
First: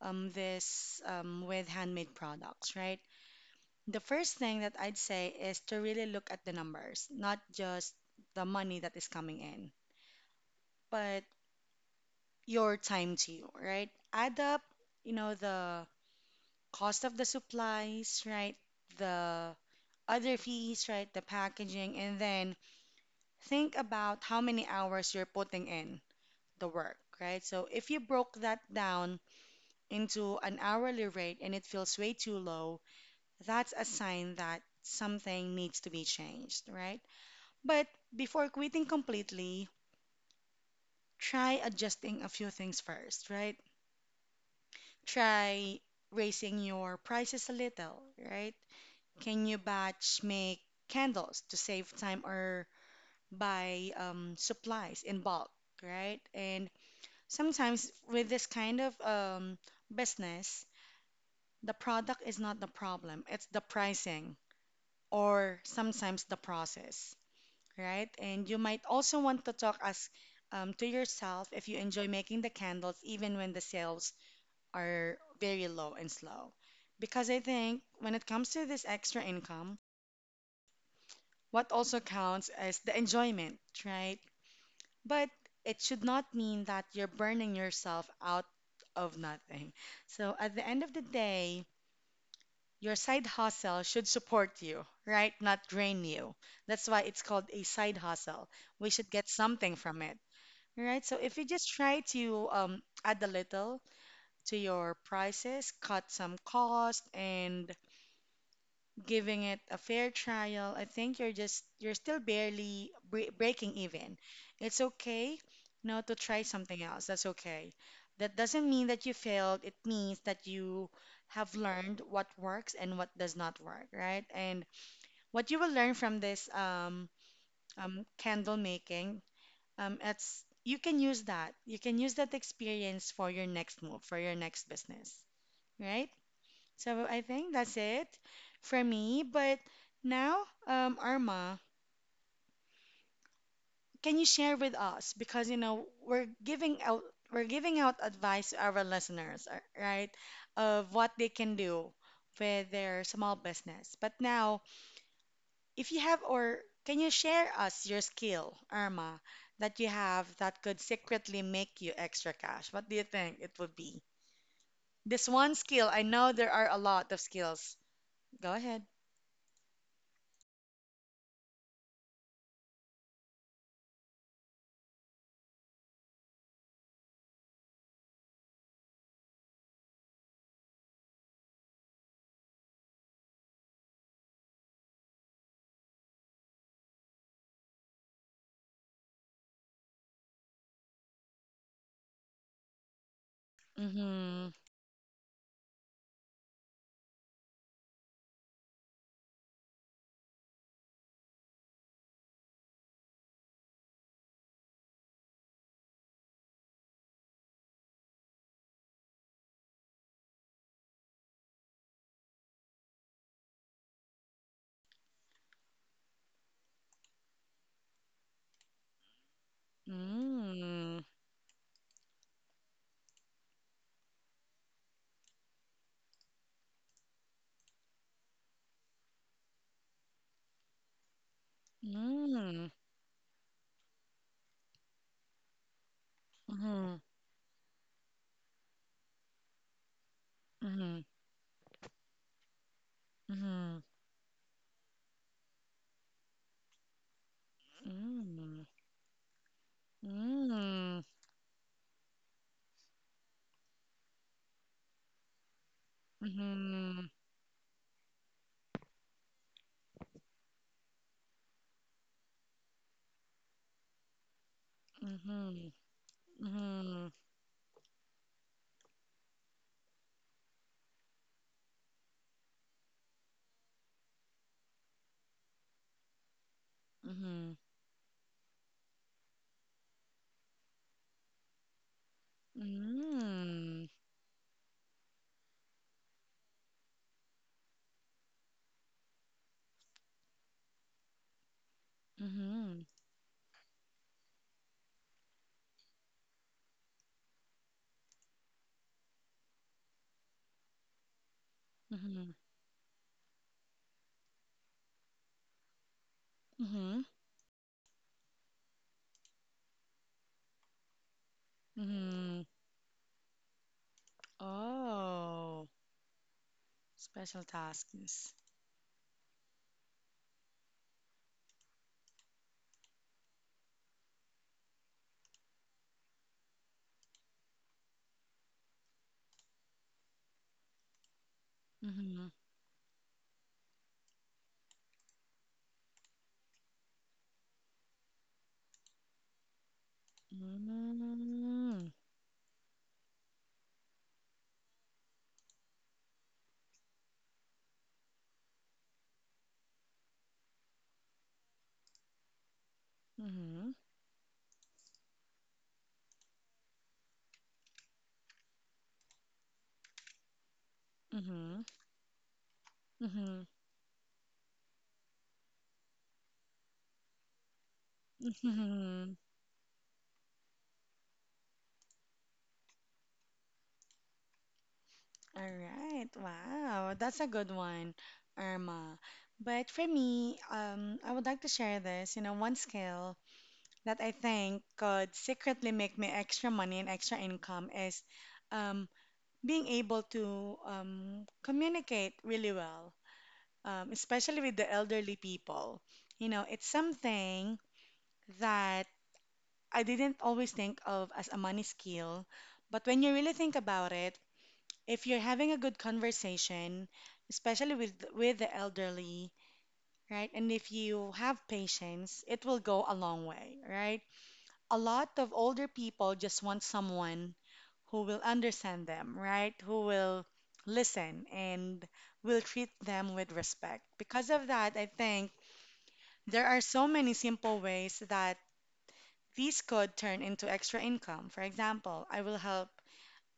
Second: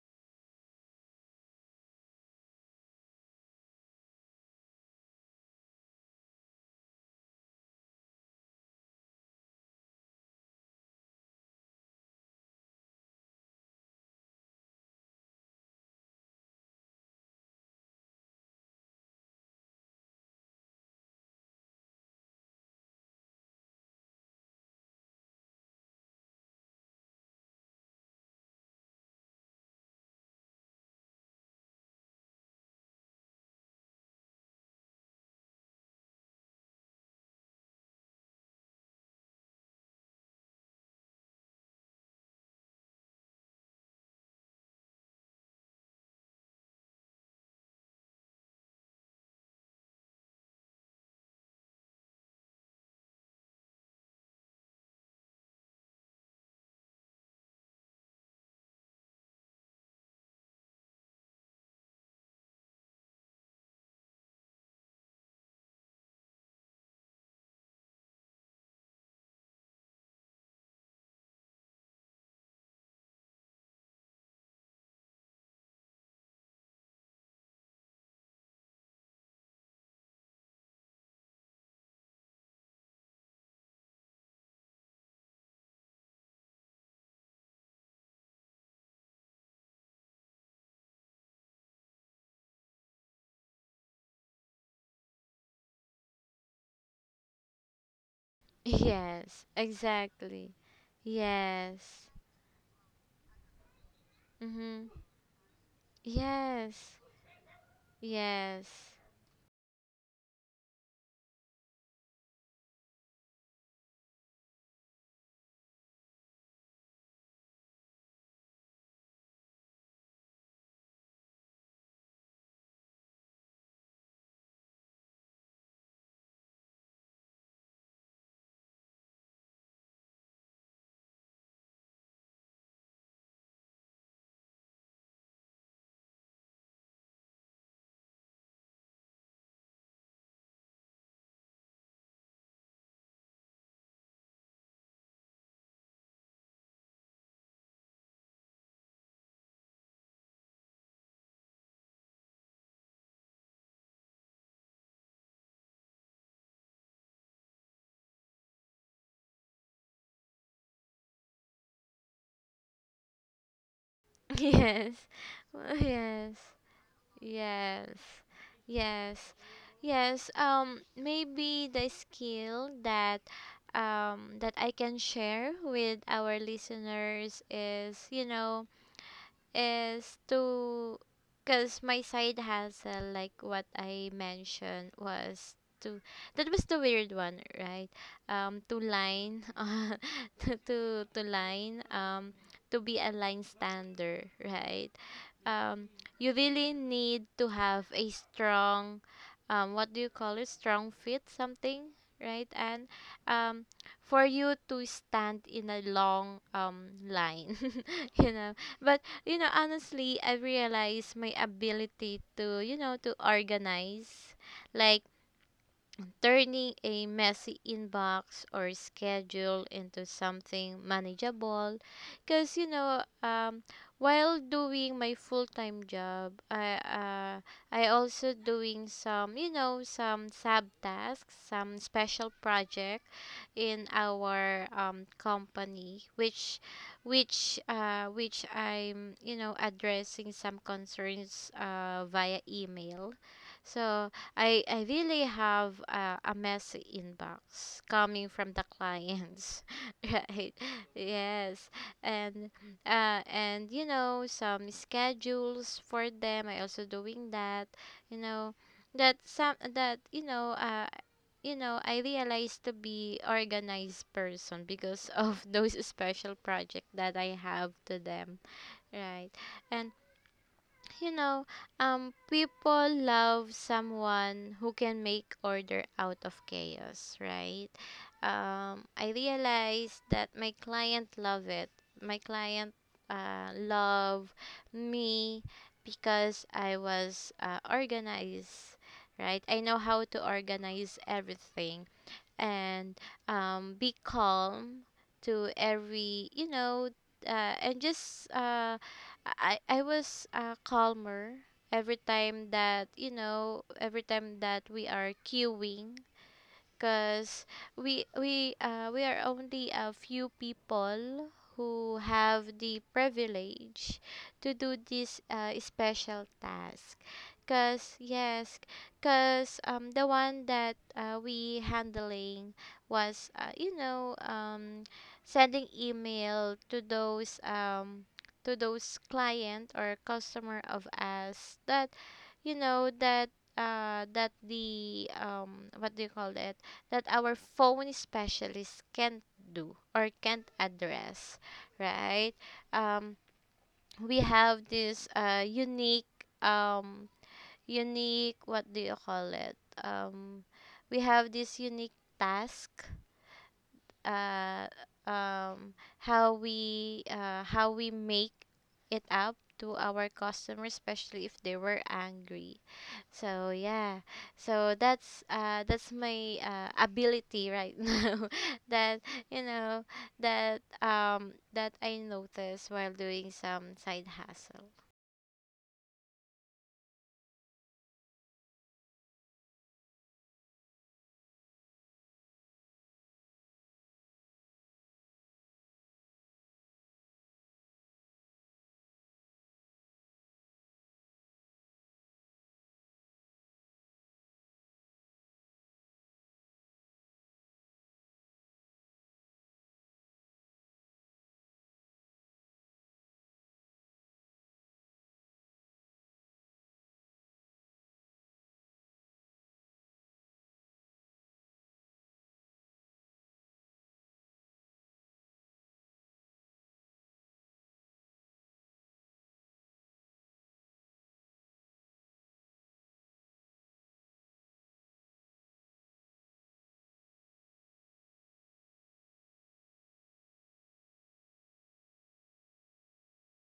A: this with handmade products, right? The first thing that I'd say is to really look at the numbers, not just the money that is coming in, but your time too, right? Add up, you know, the cost of the supplies, right? The other fees, right? The packaging, and then think about how many hours you're putting in the work, right? So if you broke that down into an hourly rate and it feels way too low, that's a sign that something needs to be changed, right? But before quitting completely, try adjusting a few things first, right? Try raising your prices a little, right? Can you batch make candles to save time or buy supplies in bulk, right? And sometimes with this kind of business, the product is not the problem, it's the pricing or sometimes the process, right? And you might also want to talk as to yourself if you enjoy making the candles even when the sales are very low and slow. Because I think when it comes to this extra income, what also counts is the enjoyment, right? But it should not mean that you're burning yourself out of nothing. So at the end of the day, your side hustle should support you, right? Not drain you. That's why it's called a side hustle.
B: *laughs*
A: We should get
B: Yes,
A: something from it,
B: exactly.
A: right? So if you just try
B: Yes.
A: to add a little to
B: Mhm.
A: your prices, cut some
B: Yes.
A: cost, and
B: Yes.
A: giving it a fair trial. I think you're still barely breaking even. It's okay now to try something else. That's okay. That doesn't mean that you failed. It means that you have learned what works and what does not work, right? And what you will learn from this candle making, it's you can use that. You can use that experience for your next move, for your next business, right? So I think that's it for me. But now, Arma, can you share with us? Because you know we're giving out advice to our listeners, right, of what they can do with their small business. But now, if you have or can you share us your skill, Arma, that you have that could secretly make you extra cash? What do you think it would be?
B: *laughs* Yes.
A: This one
B: *laughs*
A: skill, I know
B: Yes.
A: there are a lot of skills.
B: Yes.
A: Go ahead.
B: Yes. Yes. Maybe the skill that that I can share with our listeners is, you know, is to, because my side hustle, like what I mentioned, was to, that was the weird one, right? To line, *laughs* to line, to be a line stander,
A: Mm-hmm.
B: right? um you really need to have a strong, what do you call it, strong fit something, right? And um for you to stand in a long line. *laughs* You know, but you know, honestly, I realized my ability to, you know, to organize. Like, turning a messy inbox or schedule into something
A: Mm.
B: manageable, because you know, while doing my full-time job, I I also doing some, you know, some sub tasks, some special
A: Mm.
B: project in our company,
A: Mhm.
B: which I'm, you know, addressing some
A: Mhm.
B: concerns via email.
A: Mhm.
B: So I really have a messy inbox coming from the
A: Mm.
B: clients, *laughs* right?
A: Mm.
B: Yes, and and you know some schedules for them. I also
A: Mhm.
B: doing that, you know, that some that you know I realized to be organized person because of *laughs*
A: Mhm.
B: those special project
A: Mhm.
B: that I have to them, right? And you know, people love someone who can make order out of chaos,
A: Mhm.
B: right? I realized that my client love it. My client
A: Mm.
B: love me because I was organized, right? I know how to organize everything,
A: Mhm.
B: and be calm to every, you know, and just I was calmer every
A: Mhm.
B: time that, you know, every time that we are queuing,
A: Mhm.
B: because we are only a few people who
A: Mhm.
B: have the privilege to do this
A: Oh,
B: special task.
A: special
B: Because
A: tasks.
B: yes, because the one that we handling was you know, sending email to those client or customer of us that,
A: Mhm.
B: you know, that that the what do you call it, that our phone specialists can't do or can't address,
A: Mm.
B: right? Um, we have this unique, um, unique, what do you call it? Um, we have this unique task,
A: Mhm.
B: uh, how we make it up to our customers, especially if they
A: Mhm.
B: were angry. So
A: Mhm.
B: yeah, so that's my ability right *laughs* now. That,
A: Mhm.
B: you know, that that I noticed while doing some side hustle.
A: All right. Wow. That's a good one, Irma. But for me, I would like to share this, you know, one skill that I think could secretly make me extra money and extra income is um, being able to communicate really well, especially with the elderly people. You know, it's something that I didn't always think of as a money skill, but when you really think about it, if you're having a good conversation, especially with the elderly, right? And if you have patience, it will go a long way, right? A lot of older people just want someone who will understand them, right? Who will listen and will treat them with respect. Because of that, I think there are so many simple ways that these could turn into extra income. For example, I will help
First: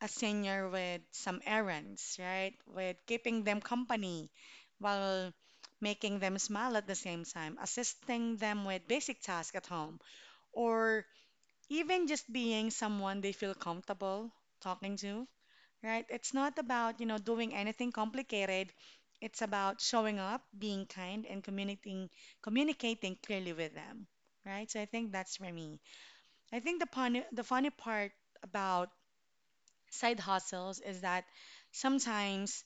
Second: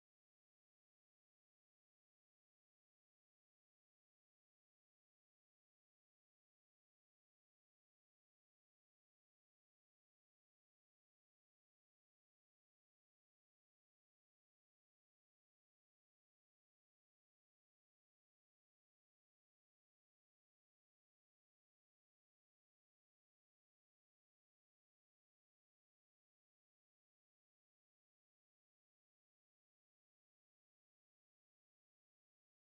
A: a senior with some errands, right? With keeping them company while making them smile at the same time, assisting them with basic tasks at home, or even just being someone they feel comfortable talking to, right? It's not about, you know, doing anything complicated. It's about showing up, being kind, and communicating clearly with them, right? So I think that's for me. I think the funny part about side hustles is that sometimes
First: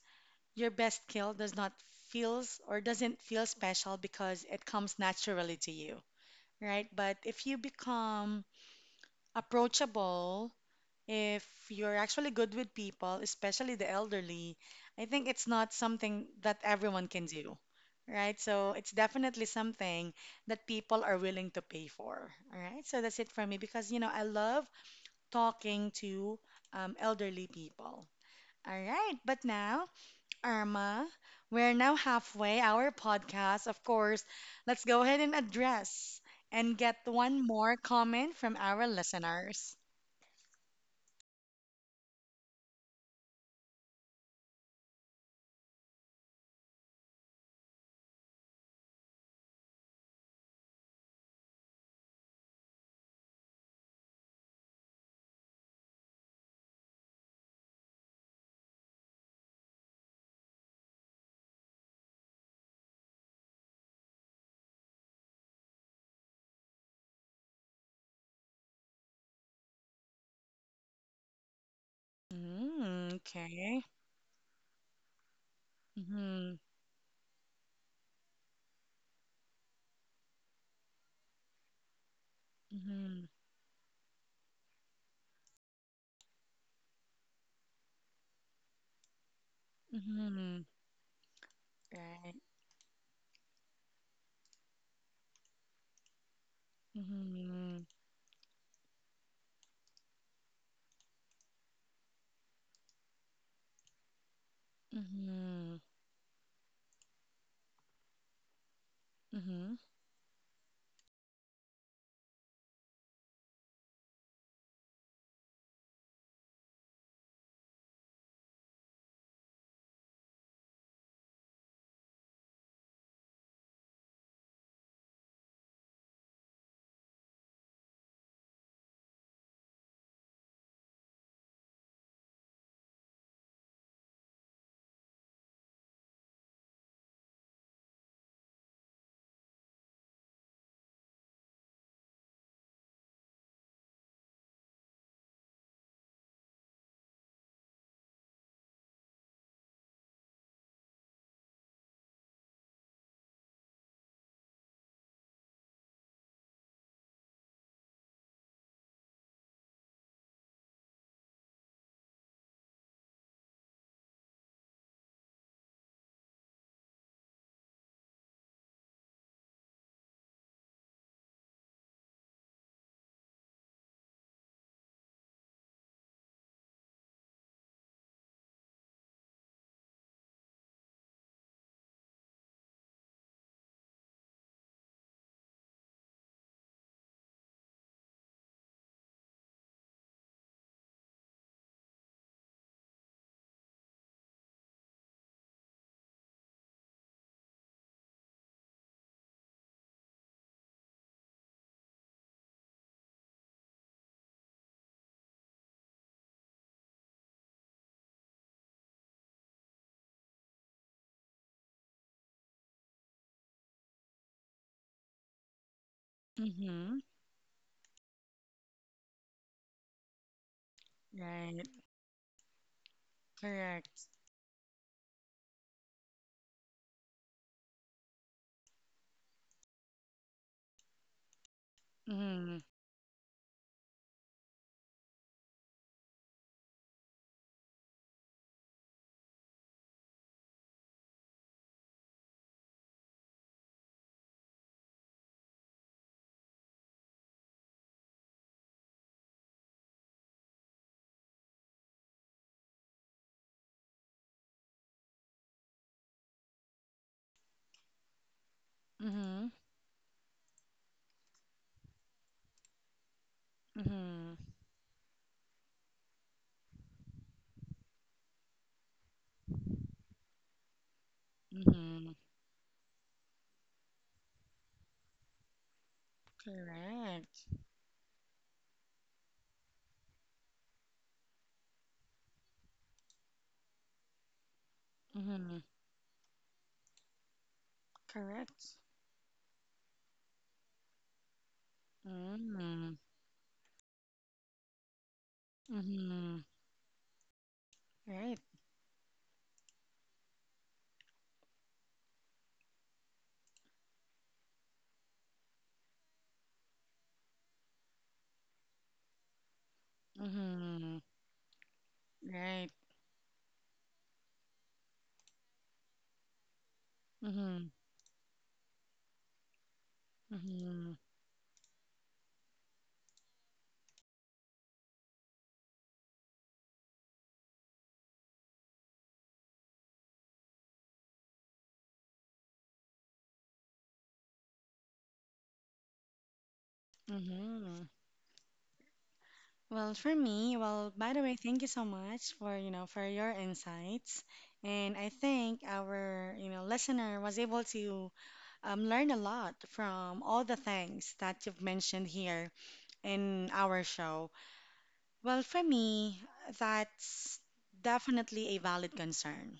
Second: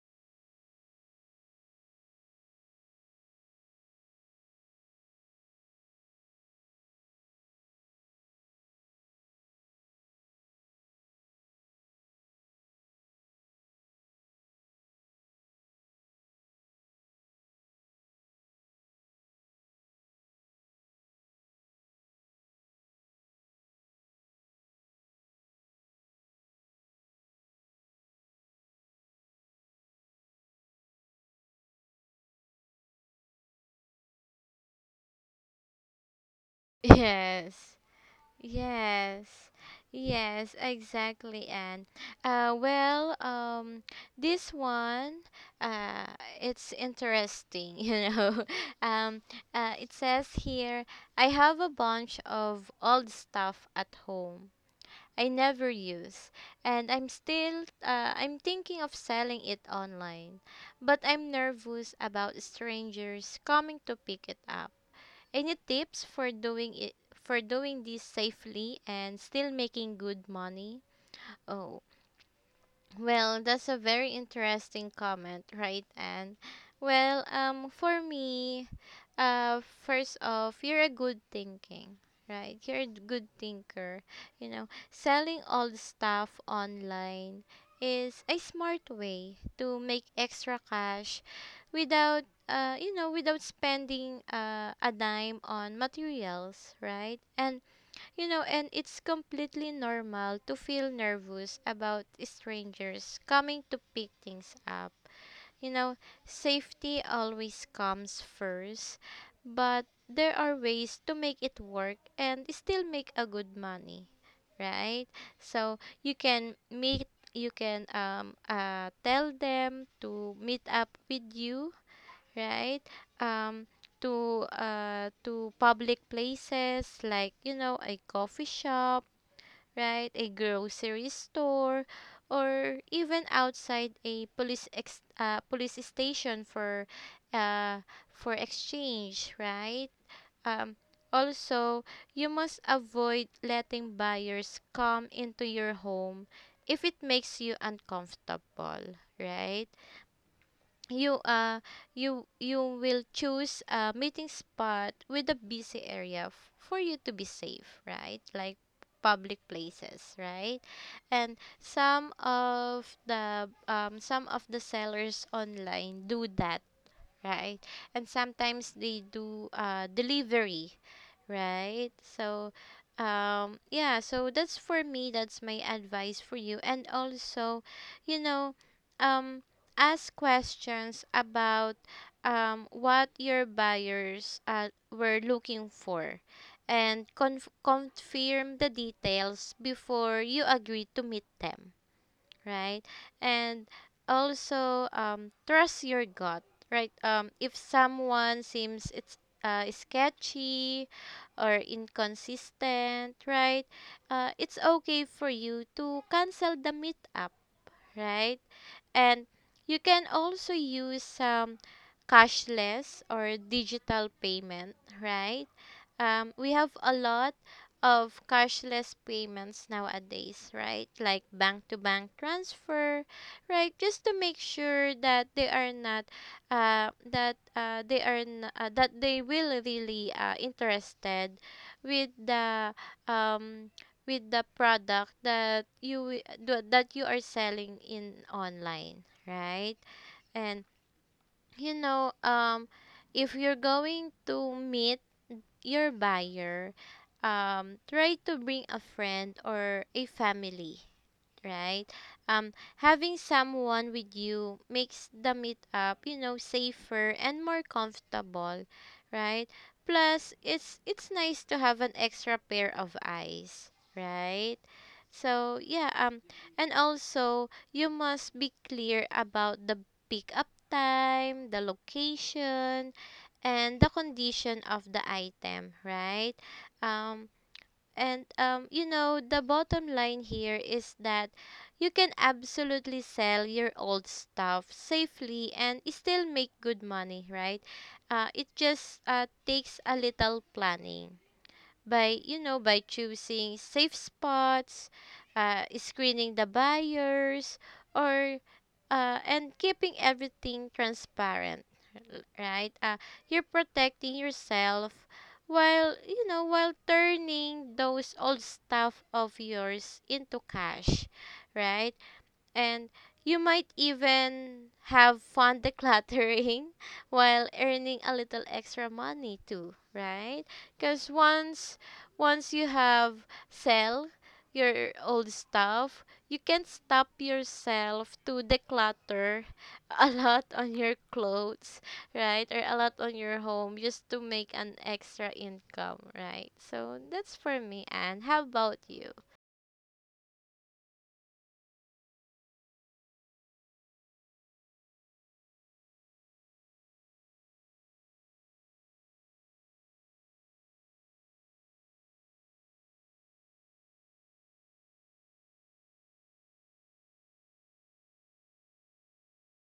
A: your best skill does not feels or doesn't feel special because it comes naturally to you, right? But if you become approachable, if you're actually good with people, especially the elderly, I think it's not something that everyone can do, right? So it's definitely something that people are willing to pay for, all right? So that's it for me because, you know, I love talking to elderly people. All right, but now, Irma, we're now halfway our podcast. Of course, let's go ahead and address and
B: *laughs*
A: get one
B: Yes.
A: more comment from our
B: Yes,
A: listeners.
B: yes, exactly. And uh, well, um, this one, uh, it's interesting, *laughs* you know. Um, it says here, I have a bunch of old stuff at home I never use, and I'm thinking of selling it online, but I'm nervous about strangers coming to pick it up. Any tips for doing it, for doing this safely and still making good money? Oh,
A: Mm,
B: well, that's a
A: okay.
B: very interesting comment, right? And
A: Mm-hmm,
B: well, for me, first off, you're a good thinking, right? You're a
A: mm-hmm,
B: good thinker. You know, selling all the stuff online is a smart way to make extra
A: mm-hmm,
B: cash, without
A: right.
B: you know, without spending a dime on materials, right? And
A: Mm-hmm,
B: you know, and it's completely normal to feel nervous about strangers coming to pick things up. You
A: mm-hmm,
B: know, safety always comes first,
A: mm-hmm,
B: but there are ways to make it work and still make a good money, right? So you can meet, you can tell them to meet up with you, right? Um, to public places, like you know, a coffee shop, right? A grocery store, or even outside a police station uh, for exchange, right? Um, also, you must avoid letting buyers come into your home if it makes you uncomfortable, right? You you will choose a meeting spot with a busy area, for you to be safe, right? Like public places, right? And some of the sellers online do that, right? And sometimes they do delivery, right? So, yeah, so that's for me, that's my advice for you. And also, you know, um, ask questions about what your buyers were looking for, and confirm the details before you agree to meet them, right? And also trust your gut, right? If someone seems it's sketchy or inconsistent, right? It's okay for you to cancel the meetup, right? And you can also use some cashless or digital payment, right? We have a
A: mm-hmm,
B: lot of cashless payments nowadays, right? Like
A: right.
B: bank to bank transfer, right? Just
A: Correct.
B: to make sure that they are not, that they are that they will really interested with
A: Mm-hmm,
B: the um with the product that you that you are selling in online, right? And you know if you're going to meet your buyer, try to bring a friend or a family, right? Having someone with you makes the meetup, you know, safer and more comfortable,
A: mm-hmm,
B: right? Plus, it's nice to have an extra pair of eyes,
A: mm-hmm,
B: right? So yeah, and also you must be clear about the pickup time, the
A: mm-hmm,
B: location, and the condition of the item, right? Um,
A: correct.
B: and you know, the bottom line here is that you can absolutely sell your old stuff safely
A: Mm-hmm,
B: and still make good money, right? It
A: correct.
B: just takes a little planning, by you know, by
A: Mm-hmm,
B: choosing safe spots, screening
A: mm-hmm.
B: the buyers,
A: Right.
B: or and keeping everything transparent, right, you're protecting yourself while, you know, while turning those old stuff of yours into
A: Mm-hmm.
B: cash, right?
A: Right.
B: And you might even have fun decluttering *laughs* while
A: Mm-hmm.
B: earning a little extra money too, right?
A: Mm-hmm.
B: Because once, once you have sell your old stuff, you can stop yourself to declutter *laughs* a lot on your clothes, right? Or a lot on your home just to make an extra income, right? So that's for me,
A: Mm-hmm.
B: Anne. How about you?
A: Well, for me, well, by the way, thank you so much for, you know, for your insights. And I think our, you know, listener was able to learn a lot from all the things that you've mentioned here in our show. Well, for me, that's definitely a valid concern,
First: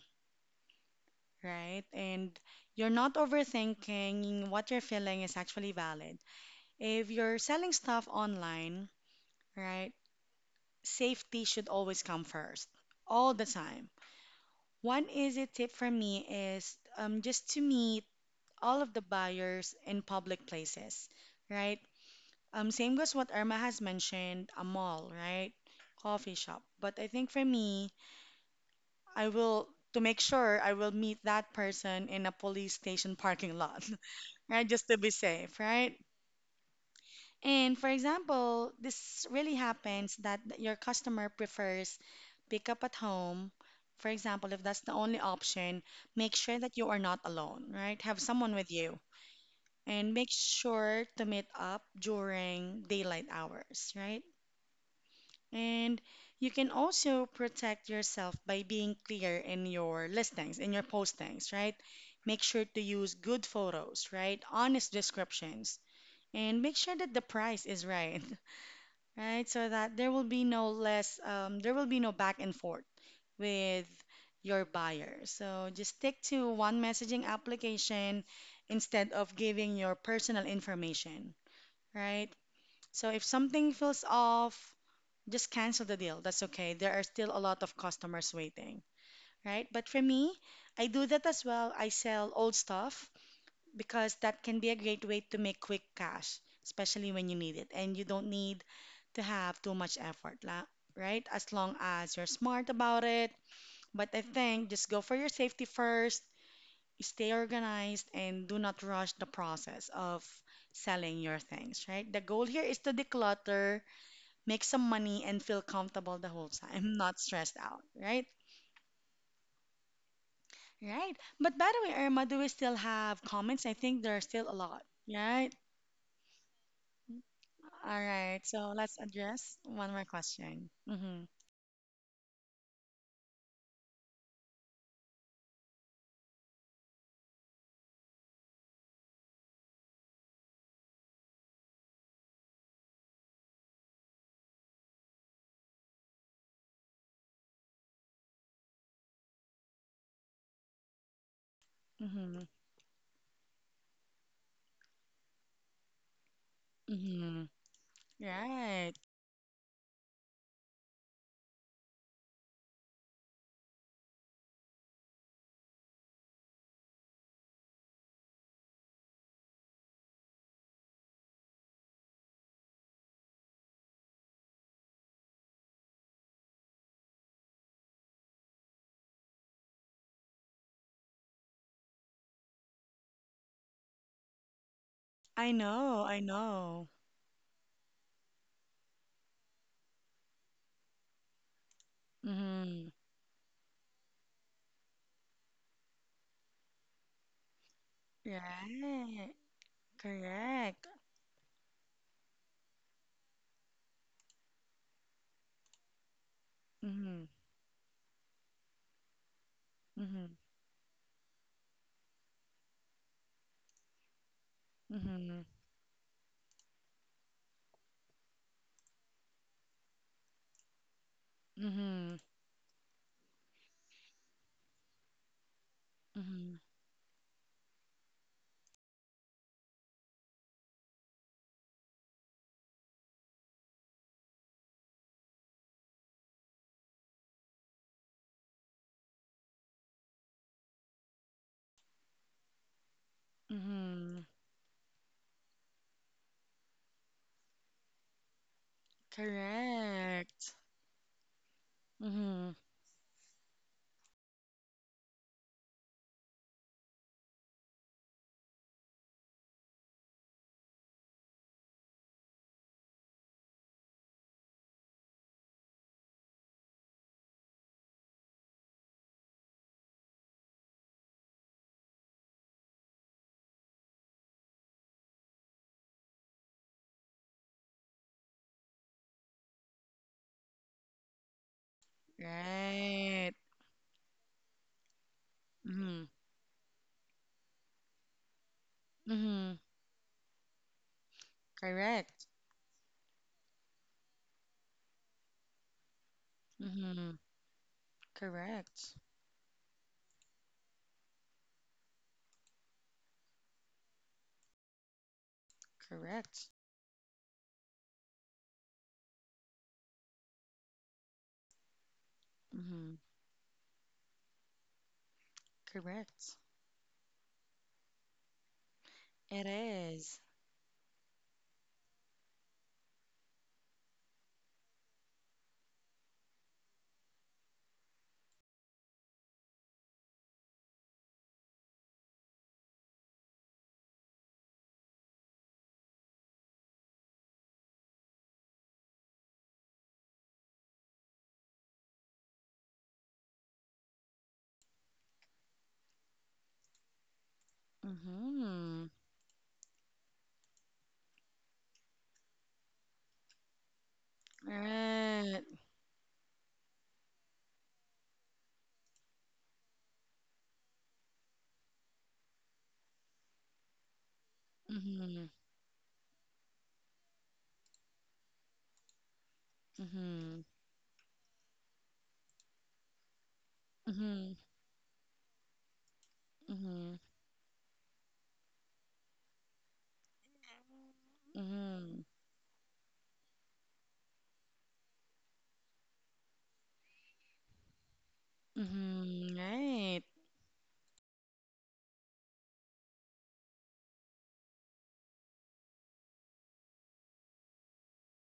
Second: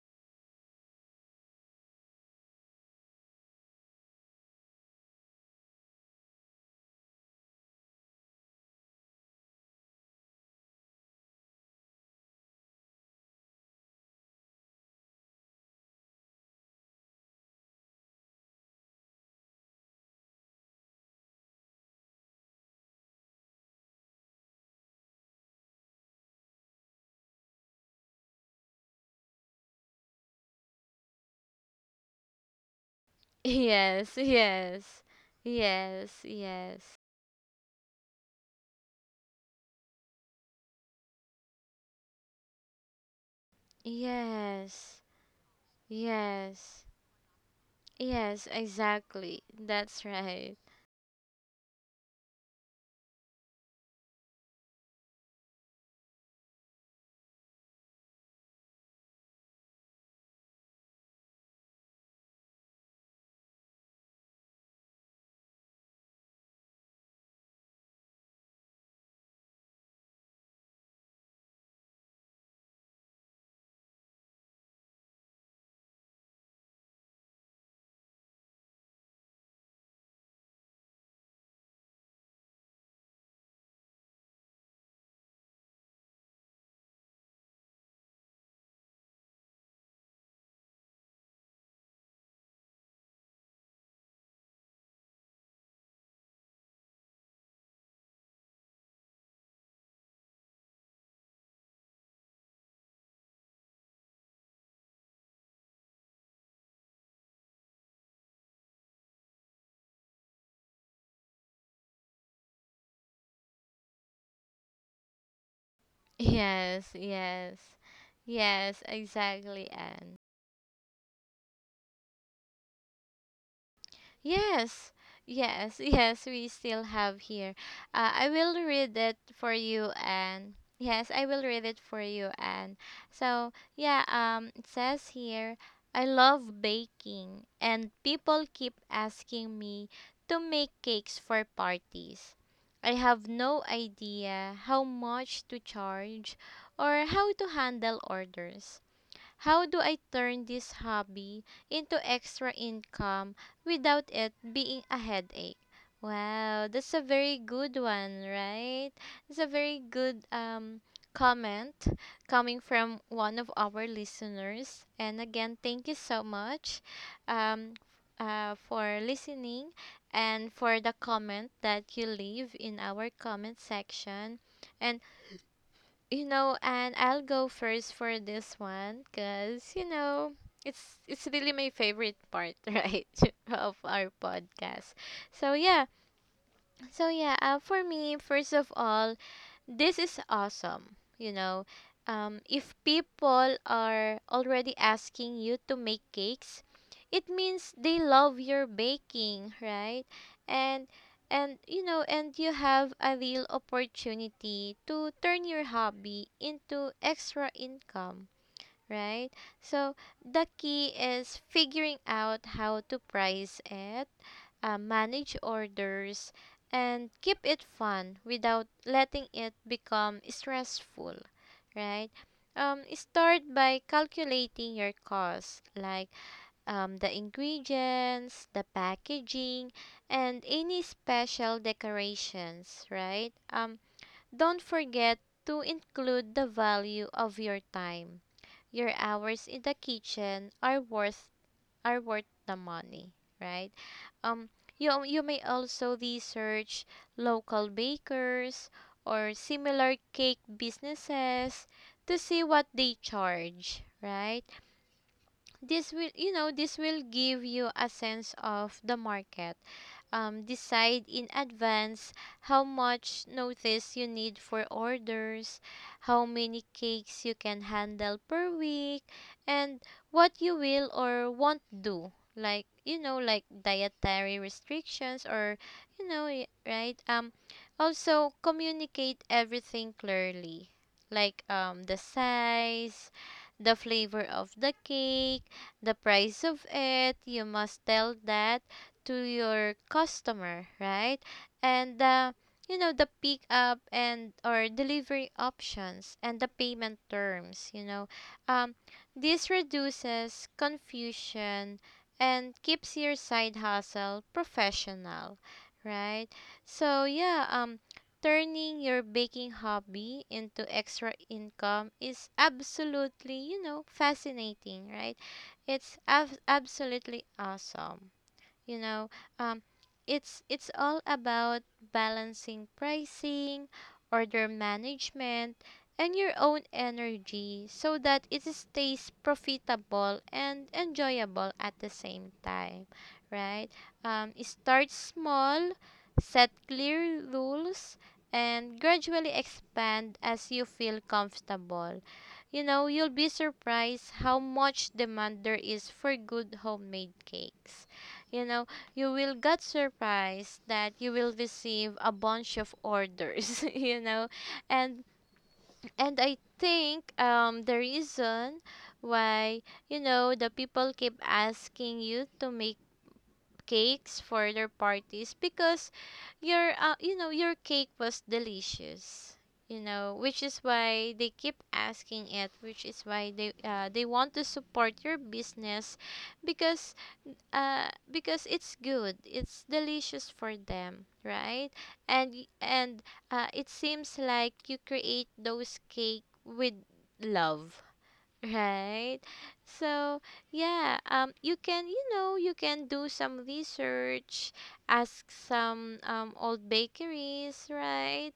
A: right? And you're not overthinking, what you're feeling is actually valid. If you're selling stuff online, right, safety should always come first, all the time. One easy tip from me is just to meet all of the buyers in public places, right? Same goes what Irma has mentioned, a mall, right? Coffee shop. But I think for me, I will, to make sure I will meet that person in a police station parking lot,
B: Yes,
A: *laughs* right? Just to
B: yes,
A: be safe, right?
B: yes, yes,
A: And for example, this really happens that your customer prefers pick up at home. For example, if that's the
B: yes,
A: only option, make sure that
B: yes,
A: you are not alone, right? Have
B: yes,
A: someone with you
B: exactly. That's
A: and make
B: right.
A: sure to meet up during daylight hours, right? And you can also protect yourself by being clear in your listings, in your postings, right? Make sure to use good photos, right? Honest descriptions. And make sure that the price is right. *laughs* right? So that there will be no less, there will be no back and forth with your buyer. So just stick to one messaging application instead of giving your personal information, right? So if something feels off, just cancel the deal. That's okay. There are still a lot of customers waiting, right? But for me, I do that as well. I sell old stuff because that can be a great way to make quick cash, especially when you need it. And you don't need to have too much effort, right? As long as you're smart about it. But I think just go for your safety first, stay organized, and do not rush the process of selling your things, right? The goal here is to declutter, make some money, and feel
B: *laughs*
A: comfortable the whole
B: Yes,
A: time, *laughs* not stressed
B: yes,
A: out, right?
B: yes, exactly, Anne.
A: Right. But by the way, Irma, do we still have comments? I think there are still a lot.
B: Yes,
A: Right?
B: yes, *laughs* yes, we still have here.
A: All
B: I
A: right,
B: will
A: so
B: read
A: let's
B: it for
A: address
B: you
A: one more
B: and
A: question.
B: Yes,
A: Mm-hmm.
B: I will read it for you. And so yeah, it says here, I love baking and people keep asking me to make cakes for parties. I have no idea how much to charge or how to handle orders. How do I turn this hobby into
A: Mm-hmm.
B: extra income without it being a headache? Wow, that's a very
A: Mm-hmm.
B: good one, right?
A: Right.
B: It's a very good comment, coming from one of our listeners. And again, thank you so much, um for listening, and for the comment that you leave in our comment section. And you know, and I'll go first for this one, because you know, it's really my favorite part, *laughs* right, of our podcast.
A: I
B: So yeah,
A: know, I know.
B: so yeah. For me, first of all, this is awesome. You know, if
A: Mm-hmm.
B: people are already asking you to make cakes, it means they love your
A: Right.
B: baking, right?
A: Correct.
B: And and you know, and you have a real opportunity to turn your hobby into
A: Mm-hmm.
B: extra income, right? So
A: Mm-hmm.
B: the key is figuring out how to price it, manage
A: Mm-hmm.
B: orders, and keep it fun without letting it become stressful, right?
A: Mm-hmm.
B: Start by calculating your costs, like
A: Mm-hmm.
B: the ingredients, the packaging, and any special decorations, right? Don't forget to include the value of your time. Your hours in the kitchen are worth the money, right?
A: Mm-hmm.
B: Um, you may also research local bakers or similar cake
A: Correct.
B: businesses to see
A: Mm-hmm.
B: what they charge, right? This will give you a sense of the market. Decide in advance how much notice you need for orders, how many cakes you can handle per week, and what you will or won't do, like like dietary restrictions, or you know y- right um also communicate everything clearly, like the size,
A: Right.
B: the flavor of the cake, the
A: Mm-hmm.
B: price of it. You must tell that to
A: Mm-hmm.
B: your customer, right? And
A: Correct.
B: you know, the pick up and or delivery options and the payment
A: Mm-hmm.
B: terms. Um,
A: Correct.
B: this reduces confusion and keeps your side hustle professional, right?
A: Correct.
B: So yeah, turning your baking hobby into extra income is
A: Mm-hmm.
B: absolutely, you know, fascinating, right? It's
A: Correct.
B: absolutely awesome, you know.
A: It
B: um,
A: is.
B: it's all about balancing pricing, order management, and your own energy so that it stays profitable and enjoyable at the same time, right? Start small, set clear rules, and gradually expand as you feel comfortable. You know, you'll be surprised how much demand there is for good homemade cakes. You know,
A: Mm-hmm.
B: you will get surprised that you will receive a bunch of orders *laughs* you know. and
A: Right.
B: and I think the reason why, you know, the people keep asking you to make cakes for their
A: Mm-hmm.
B: parties because your you know, your cake was delicious, you know,
A: Mm-hmm.
B: which is why they keep asking it, which is why they want
A: Mm-hmm.
B: to support your business
A: Mm-hmm.
B: because because it's good, it's delicious for them, right?
A: Mm-hmm.
B: And and it seems like you create those cake with love. Right.
A: Mm-hmm. Right.
B: So, yeah, you can, you know, you can do some research, ask some old bakeries, right?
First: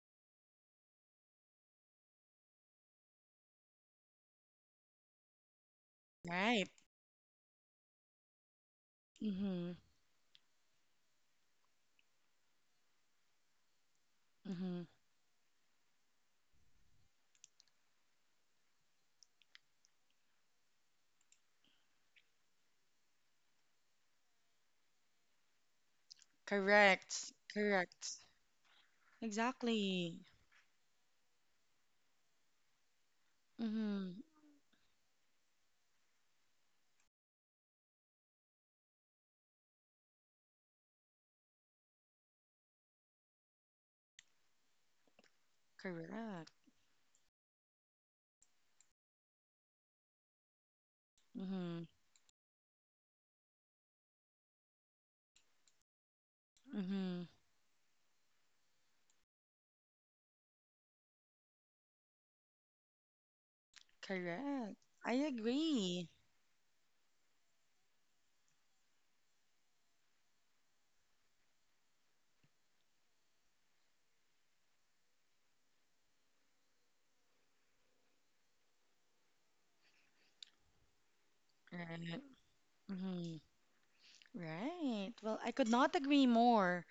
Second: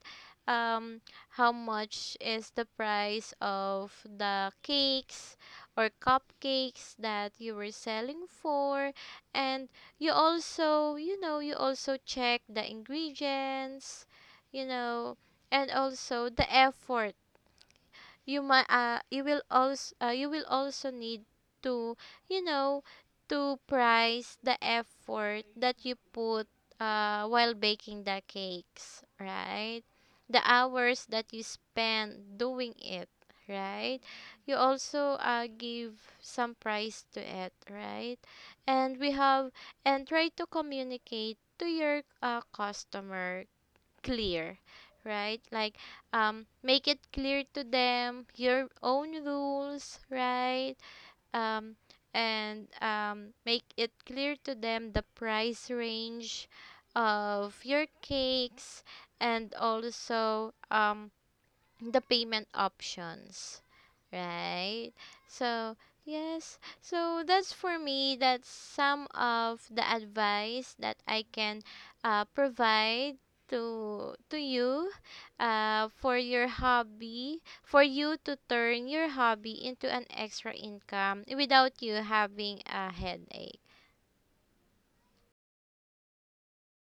B: Um how much is the price of the cakes or
A: Right.
B: cupcakes that you were selling for? And
A: Mm-hmm.
B: you also, you know, you also check the ingredients, you
A: Mm-hmm.
B: know, and also the effort. You might you will also need to, you know, to price the effort that you put
A: Correct.
B: while baking
A: Correct.
B: the cakes, right?
A: Exactly.
B: The hours that you spend doing it, right?
A: Mm-hmm.
B: You also give some price to it, right? and we have And try to communicate to your customer clear, right? Like
A: Correct.
B: make it clear to them your own rules, right? um
A: Mm-hmm.
B: and make it clear to them the price range
A: Mm-hmm.
B: of your cakes, and also the payment options,
A: Correct.
B: right?
A: I
B: So
A: agree.
B: yes, so that's, for me, that's some of the advice that I can provide to you, for your hobby, for you to turn your hobby into an extra income without you
A: Right.
B: having a
A: Mm-hmm.
B: headache.
A: Right. Well, I could not agree more.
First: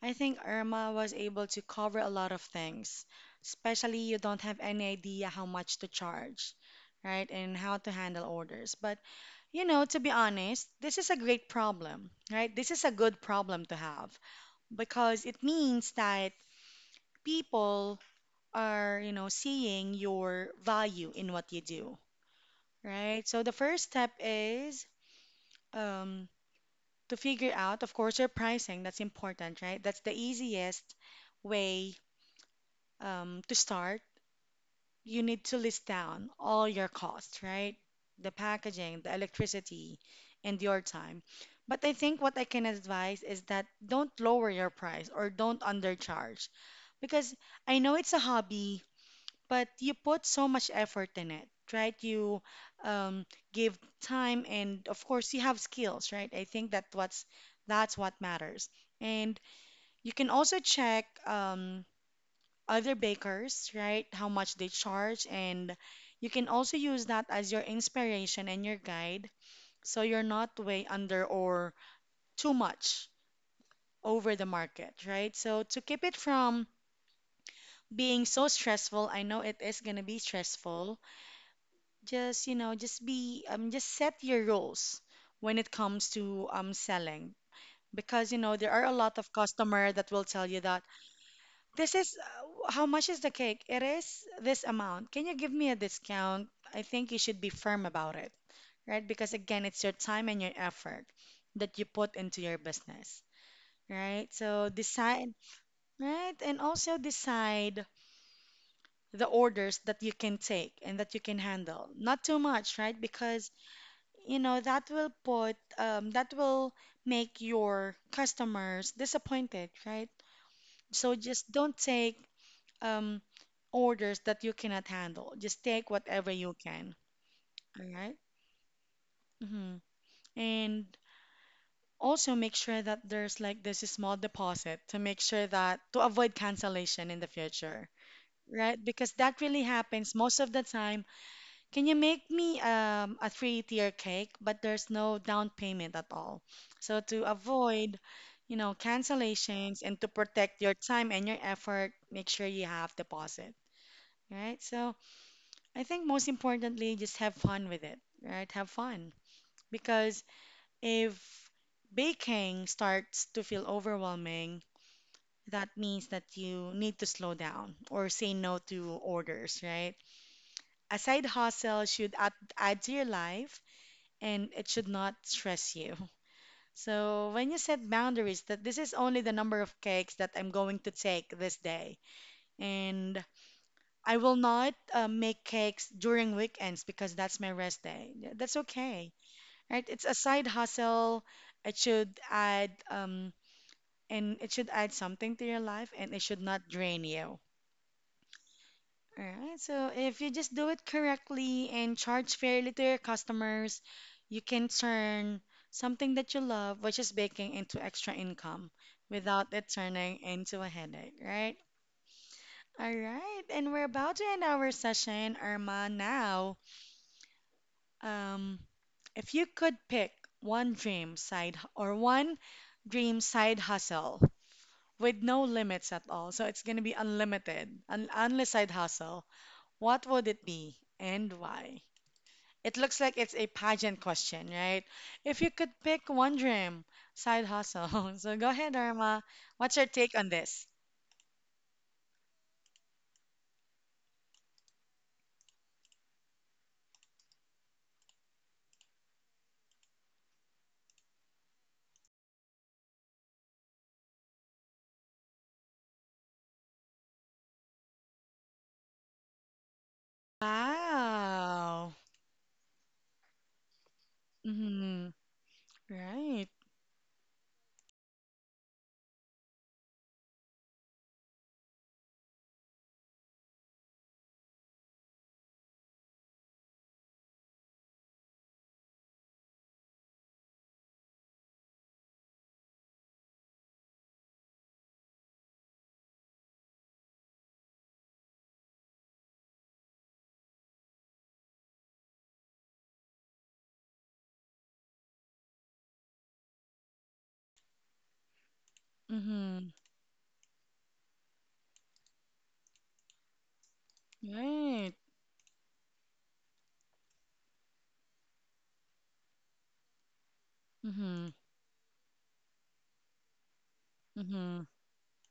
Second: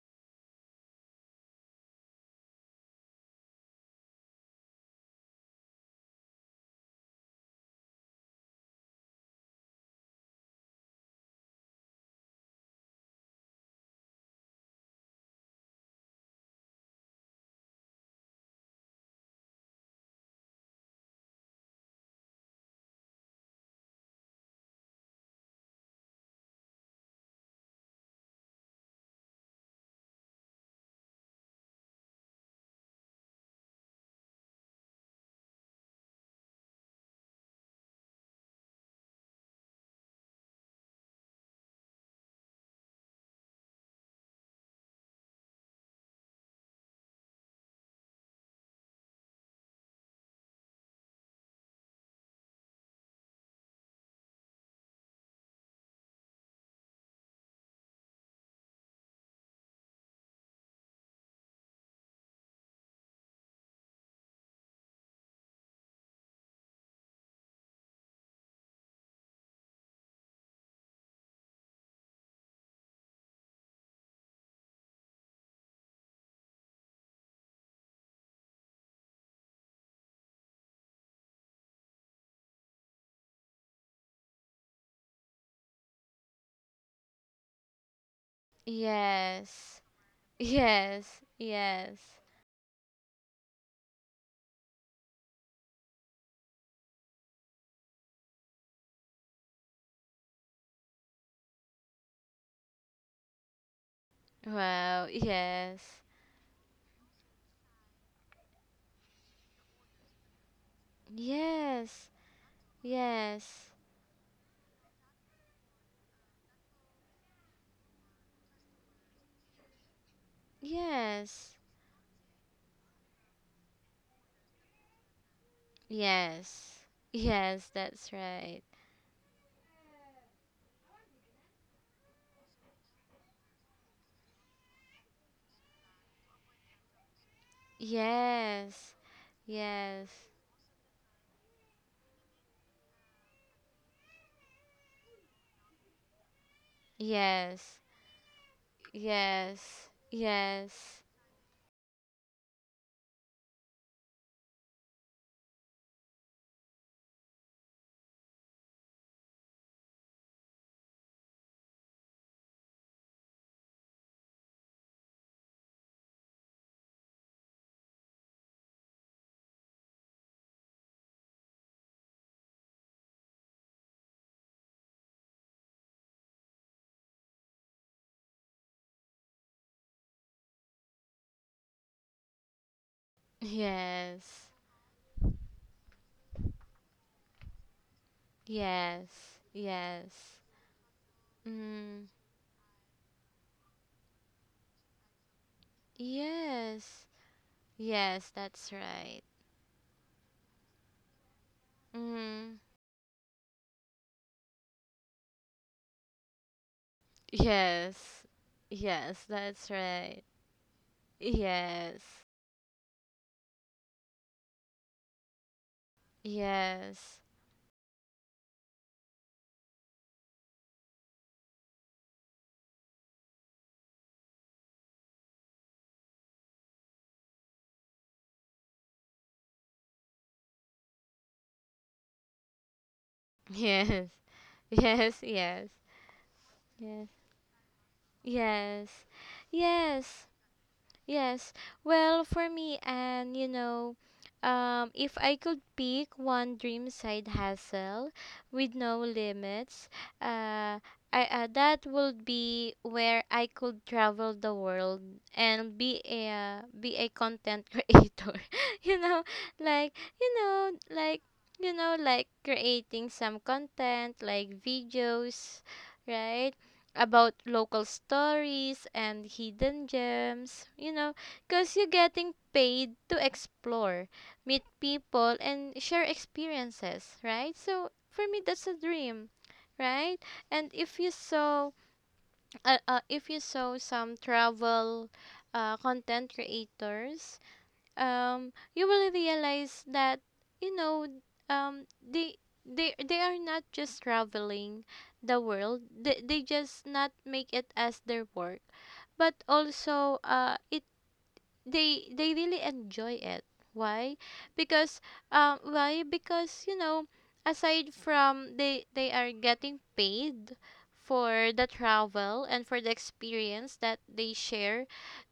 A: I think Irma was able to cover a lot of things, especially you don't have any idea how much to charge, right? And how to handle orders. But, you know, to be honest, this is a great problem, right? This is a good problem to have because it means that people are, you know, seeing your value in what you do, right? So the first step is um, to figure out, of course, your pricing. That's important, right? That's the easiest way to start, you need to list down all your costs, right? The packaging, the electricity, and your time. But I think what I can advise is that don't lower your price or don't undercharge because I know it's a hobby, but you put so much effort in it, right? You um, give time, and of course, you have skills, right? I think that what's that's what matters. And you can also check other bakers, right? How much they charge, and you can also use that as your inspiration and your guide so you're not way under or too much over the market, right? So to keep it from being so stressful, I know it is going to be stressful. Just be just set your rules when it comes to selling because you know there are a lot of
B: Yes.
A: customer that will
B: *laughs*
A: tell you that
B: Yes,
A: this
B: yes.
A: is how much is the cake? It is this amount. Can you give me a discount? I think you should be firm about it, right? Because again, it's your time and your effort that you put into your business, right? So
B: Wow,
A: decide,
B: yes
A: right? And also decide the orders that you can take and that you can handle.
B: yes.
A: Not too much, right? Because
B: Yes.
A: you know that will make your customers disappointed, right? So
B: Yes.
A: just don't take um, orders that you cannot handle. Just take whatever you
B: Yes.
A: can.
B: Yes,
A: All
B: that's
A: right?
B: right.
A: Mm-hmm. And also make sure that there's like this small deposit to make sure that to avoid cancellation in the future. Right?
B: Yes.
A: Because that really
B: Yes.
A: happens most of the time. Can you make me a three-tier cake, but there's no down payment at all? So to
B: Yes.
A: avoid, you know, cancellations
B: Yes.
A: and to protect your
B: Yes.
A: time and your effort, make sure you have deposit. Right? So I think most importantly, just have fun with it, right? Have fun. Because if baking starts to feel overwhelming, that means that you need to slow down or say no to orders, right? A side hustle should add to your life and it should not stress you. *laughs* So when you set boundaries that this is only the number of cakes that I'm going to take this day and I will
B: Yes.
A: not make cakes during weekends because that's my rest day. That's okay,
B: Yes.
A: right? It's
B: Yes.
A: a side hustle. It
B: Mm.
A: should add and it should add something to your life and it should not
B: Yes.
A: drain you.
B: Yes, that's right.
A: All right. So if you just do it correctly and charge
B: Mm.
A: fairly to your customers, you can turn something that you love, which is baking, into extra
B: Yes.
A: income
B: Yes,
A: without
B: that's
A: it
B: right.
A: turning into a headache, right?
B: Yes.
A: All right. And we're about to end our session, Irma, now.
B: Yes.
A: Um, if you could pick one dream side hustle with no limits at all, so it's going to be unlimited, an endless side hustle, what would it be and why? It looks like it's a pageant
B: Yes.
A: question,
B: *laughs*
A: right?
B: Yes.
A: If you
B: Yes.
A: could pick one dream
B: Yes.
A: side hustle, *laughs* so go ahead,
B: Yes.
A: Irma. What's your take
B: Yes.
A: on this?
B: Yes. Well, for me, and you know, if I could pick one dream side hustle with no limits, uh, that would be where I could travel the world and be a content *laughs* creator. *laughs* You know, like, you know, like, you
A: Wow.
B: know, like creating some content like
A: Mm-hmm.
B: videos,
A: Right.
B: right? About local stories and hidden gems, you know, because you're getting paid to explore, meet people, and share experiences, right? So for me, that's a dream, right? And if you saw some travel content creators, you will realize that, you know, um they they are not just traveling the world, they just not make it as their work, but
A: Mm-hmm.
B: also it, they really enjoy it. Why?
A: Right.
B: Because why? Because, you know, aside from they are getting paid
A: Mm-hmm.
B: for the travel and for the experience that they
A: Mm-hmm.
B: share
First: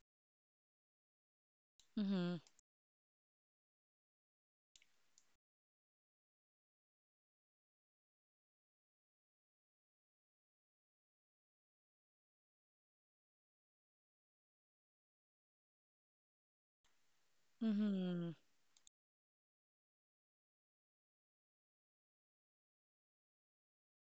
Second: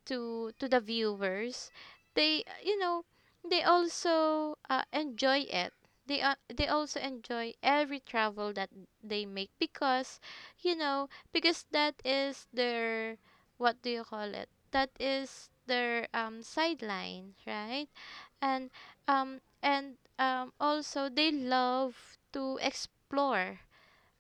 B: to the viewers,
A: Mm-hmm.
B: they you know, they also enjoy it. They they also enjoy every travel that they make because, you know, because that is their, what do you call it, that is their sideline, right?
A: Mm-hmm.
B: And and also they love to explore,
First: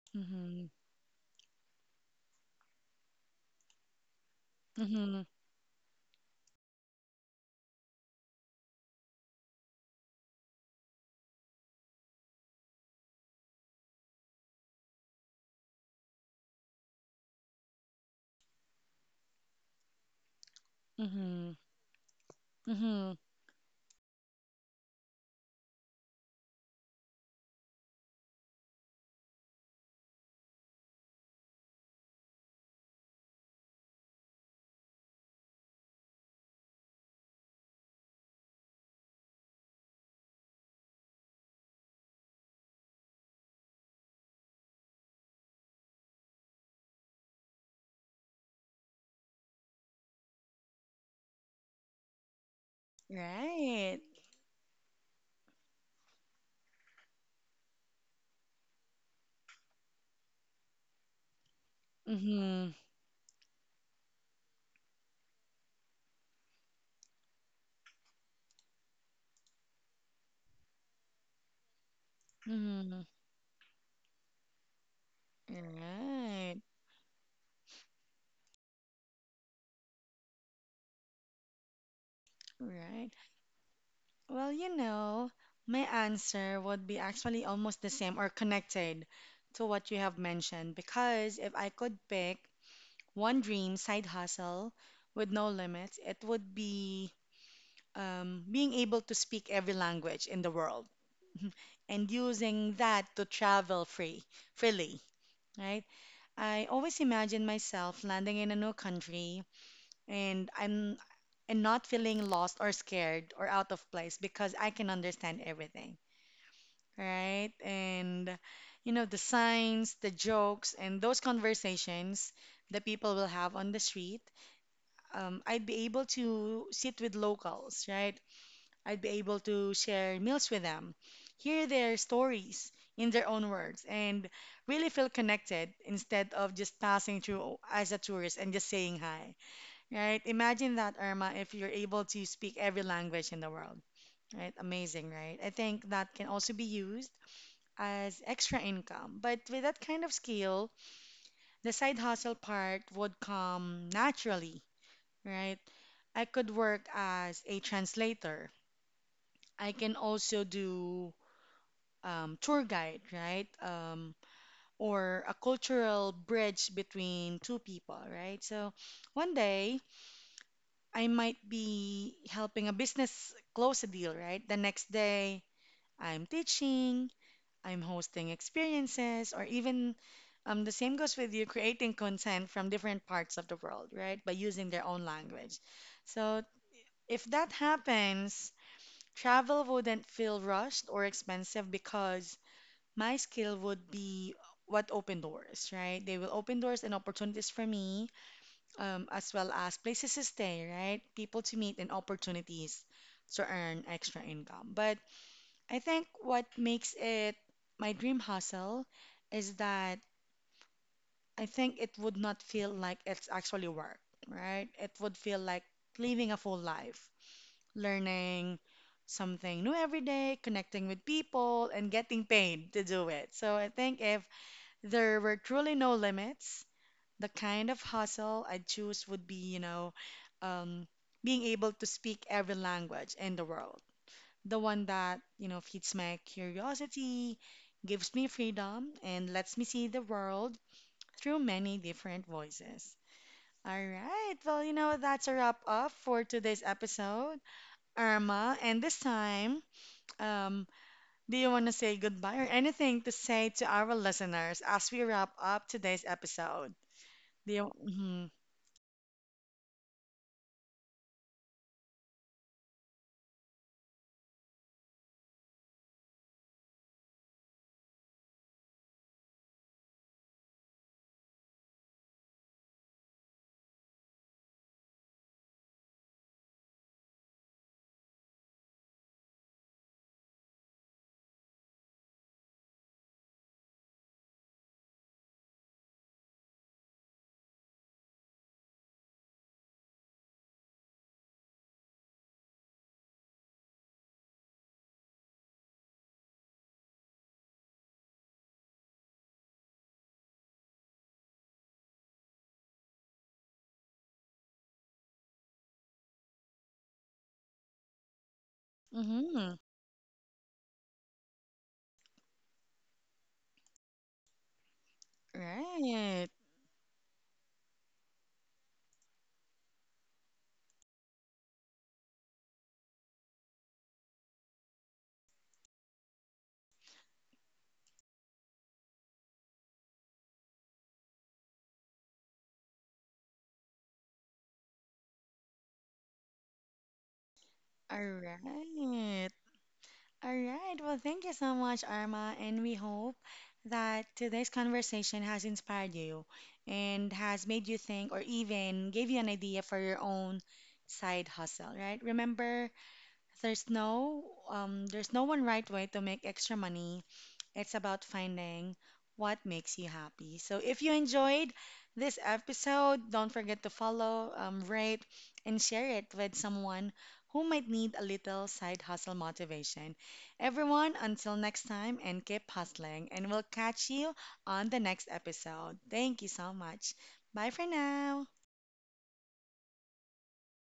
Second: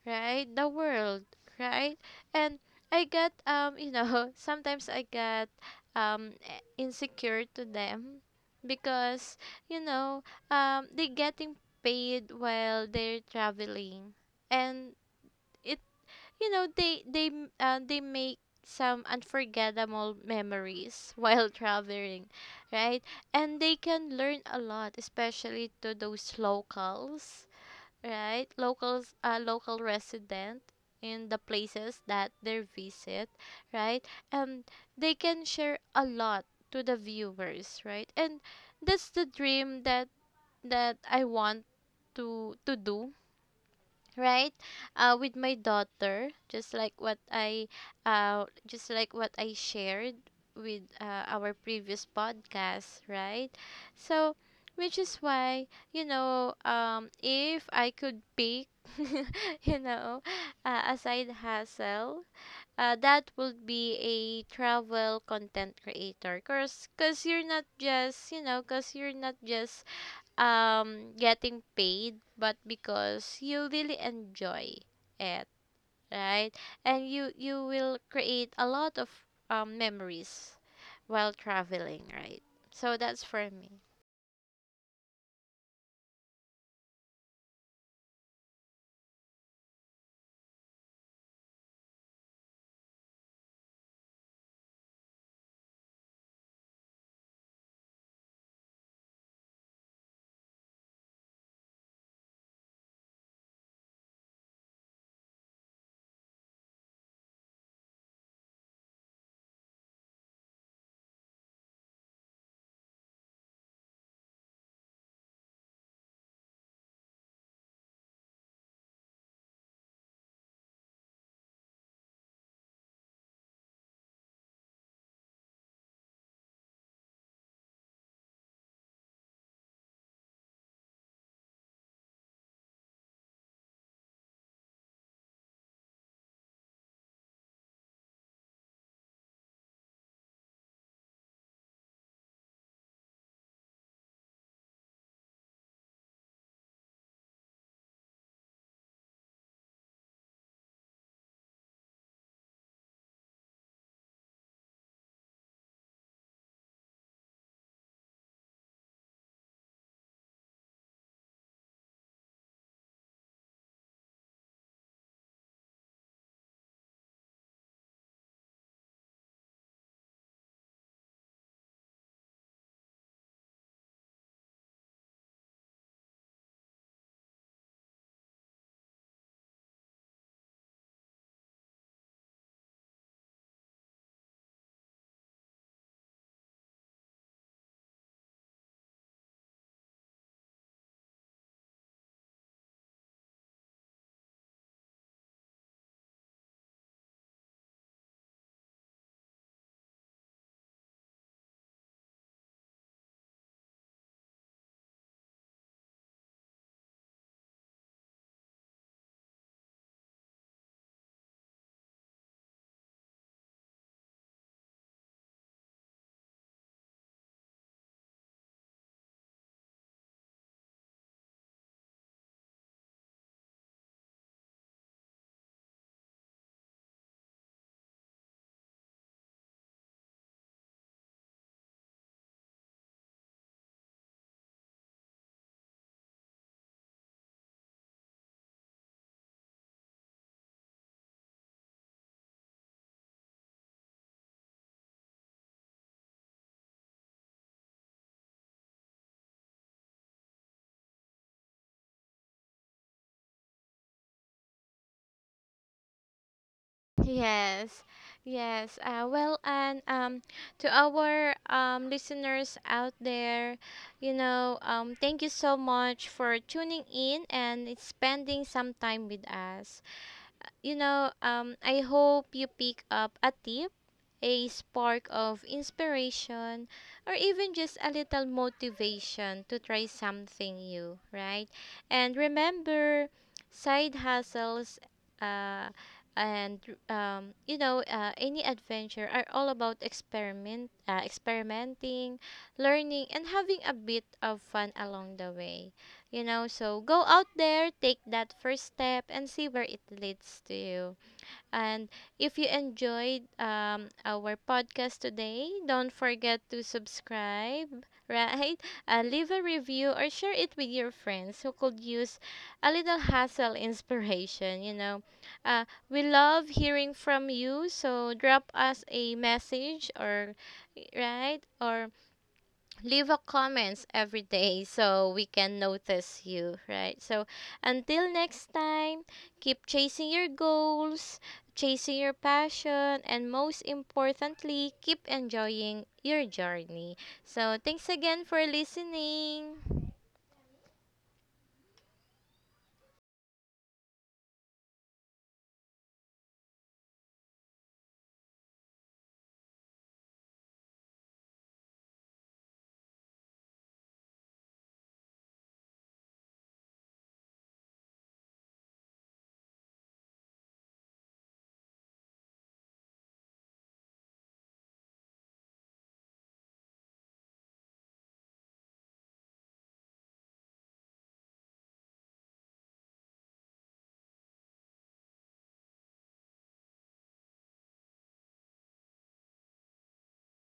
B: right? The
A: Mhm.
B: world, right? And I got, you know, *laughs* sometimes I
A: Mhm.
B: got insecure to them because, you know, they getting paid while they're traveling, and it, you know, they make some unforgettable memories *laughs* while
A: Mhm.
B: traveling, right?
A: Mhm.
B: And they can learn a lot, especially to those locals, right? Locals, local resident in the places that they visit, right? And they can share a lot to the viewers, right? And that's the dream, that I want to do, right? With my daughter, just like what I just like what I shared with our previous podcast, right?
A: Right.
B: So, which is why, you know, if I could pick *laughs* you know, a side hustle,
A: Mhm.
B: that would be a travel content creator, because cause 'cause you're not just, you know, because you're not just getting paid, but
A: Mhm.
B: because you really enjoy it, right?
A: Right,
B: And you will create a lot of memories while traveling, right? So
A: right.
B: that's for me.
A: Well, you know, my answer would be actually almost the same or connected to what you have mentioned because if I could pick one dream side hustle with no limits, it would be being able to speak every language in the world *laughs* and using that to travel freely, right? I always imagine myself landing in a new country and I'm and not feeling lost or scared or out of place because I can understand everything, right? And you know, the signs, the jokes, and those conversations that people will have on the street. I'd be able to sit with locals, right? I'd be able to share meals with them, hear their stories in their own words, and really feel connected instead of just passing through as a tourist and just saying hi, right? Imagine that, Irma, if you're able to speak every language in the world, right? Amazing, right? I think that can also be used as extra income. But with that kind of skill, the side hustle part would come naturally, right? I could work as a translator. I can also do tour guide, right? Or a cultural bridge between two people, right? So one day I might be helping a business close a deal, right? The next day I'm teaching, I'm hosting experiences, or even the same goes with you creating content from different parts of the world, right? By using their own language. So if that happens, travel wouldn't feel rushed or expensive because my skill would be what open doors, right? They will open doors and opportunities for me, as well as places to stay, right? People to meet and opportunities to earn extra income. But I think what makes it my dream hustle is that I think it would not feel like it's actually work, right? It would feel like living a full life, learning something new every day, connecting with people, and getting paid to do it. So I think if there were truly no limits. The kind of hustle I'd choose would be, you know, um, being able to speak every language in the world. The one that, you know, feeds my curiosity, gives me freedom, and lets me see the world through many different voices. All right, well, you know, that's a wrap up for today's episode, Irma. And this time, um, do you want to say goodbye or anything to say to our listeners as we wrap up today's episode? The
B: Yes.
A: Mm-hmm.
B: Yes, well, and to our listeners out there, you know, thank you so much for tuning in and spending some time with us. You know, I hope you pick up a tip, a spark of inspiration, or even just a little motivation to try something new, right? And remember, side hustles uh, and you know, any adventure are all about experimenting, learning, and having a bit of fun along the way. You know, so go out there, take that first step and see where it leads to you. And if you enjoyed, our podcast today, don't forget to subscribe *laughs* right? Leave a
A: Mm-hmm.
B: review or share it with your friends who could use a little hustle inspiration, you know. uh, we
A: Right.
B: love hearing from you, so drop us a message or, right, or leave a comments every day *laughs* so we can notice you, right? So until next time, keep chasing your goals, chasing your passion, and most importantly, keep enjoying your journey. So thanks
A: All
B: again for
A: right.
B: listening.
A: All right. Well, thank you so much, Arma, and we hope that today's conversation has inspired you and has made you think or even gave you an idea for your own side hustle, right? Remember, there's no there's no one right way to make extra money. It's about finding what makes you happy. So if you enjoyed this episode, don't forget to follow, rate, and share it with someone who might need a little side hustle motivation. Everyone, until next time, and keep hustling, and we'll catch you on the next episode. Thank you so much. Bye for now.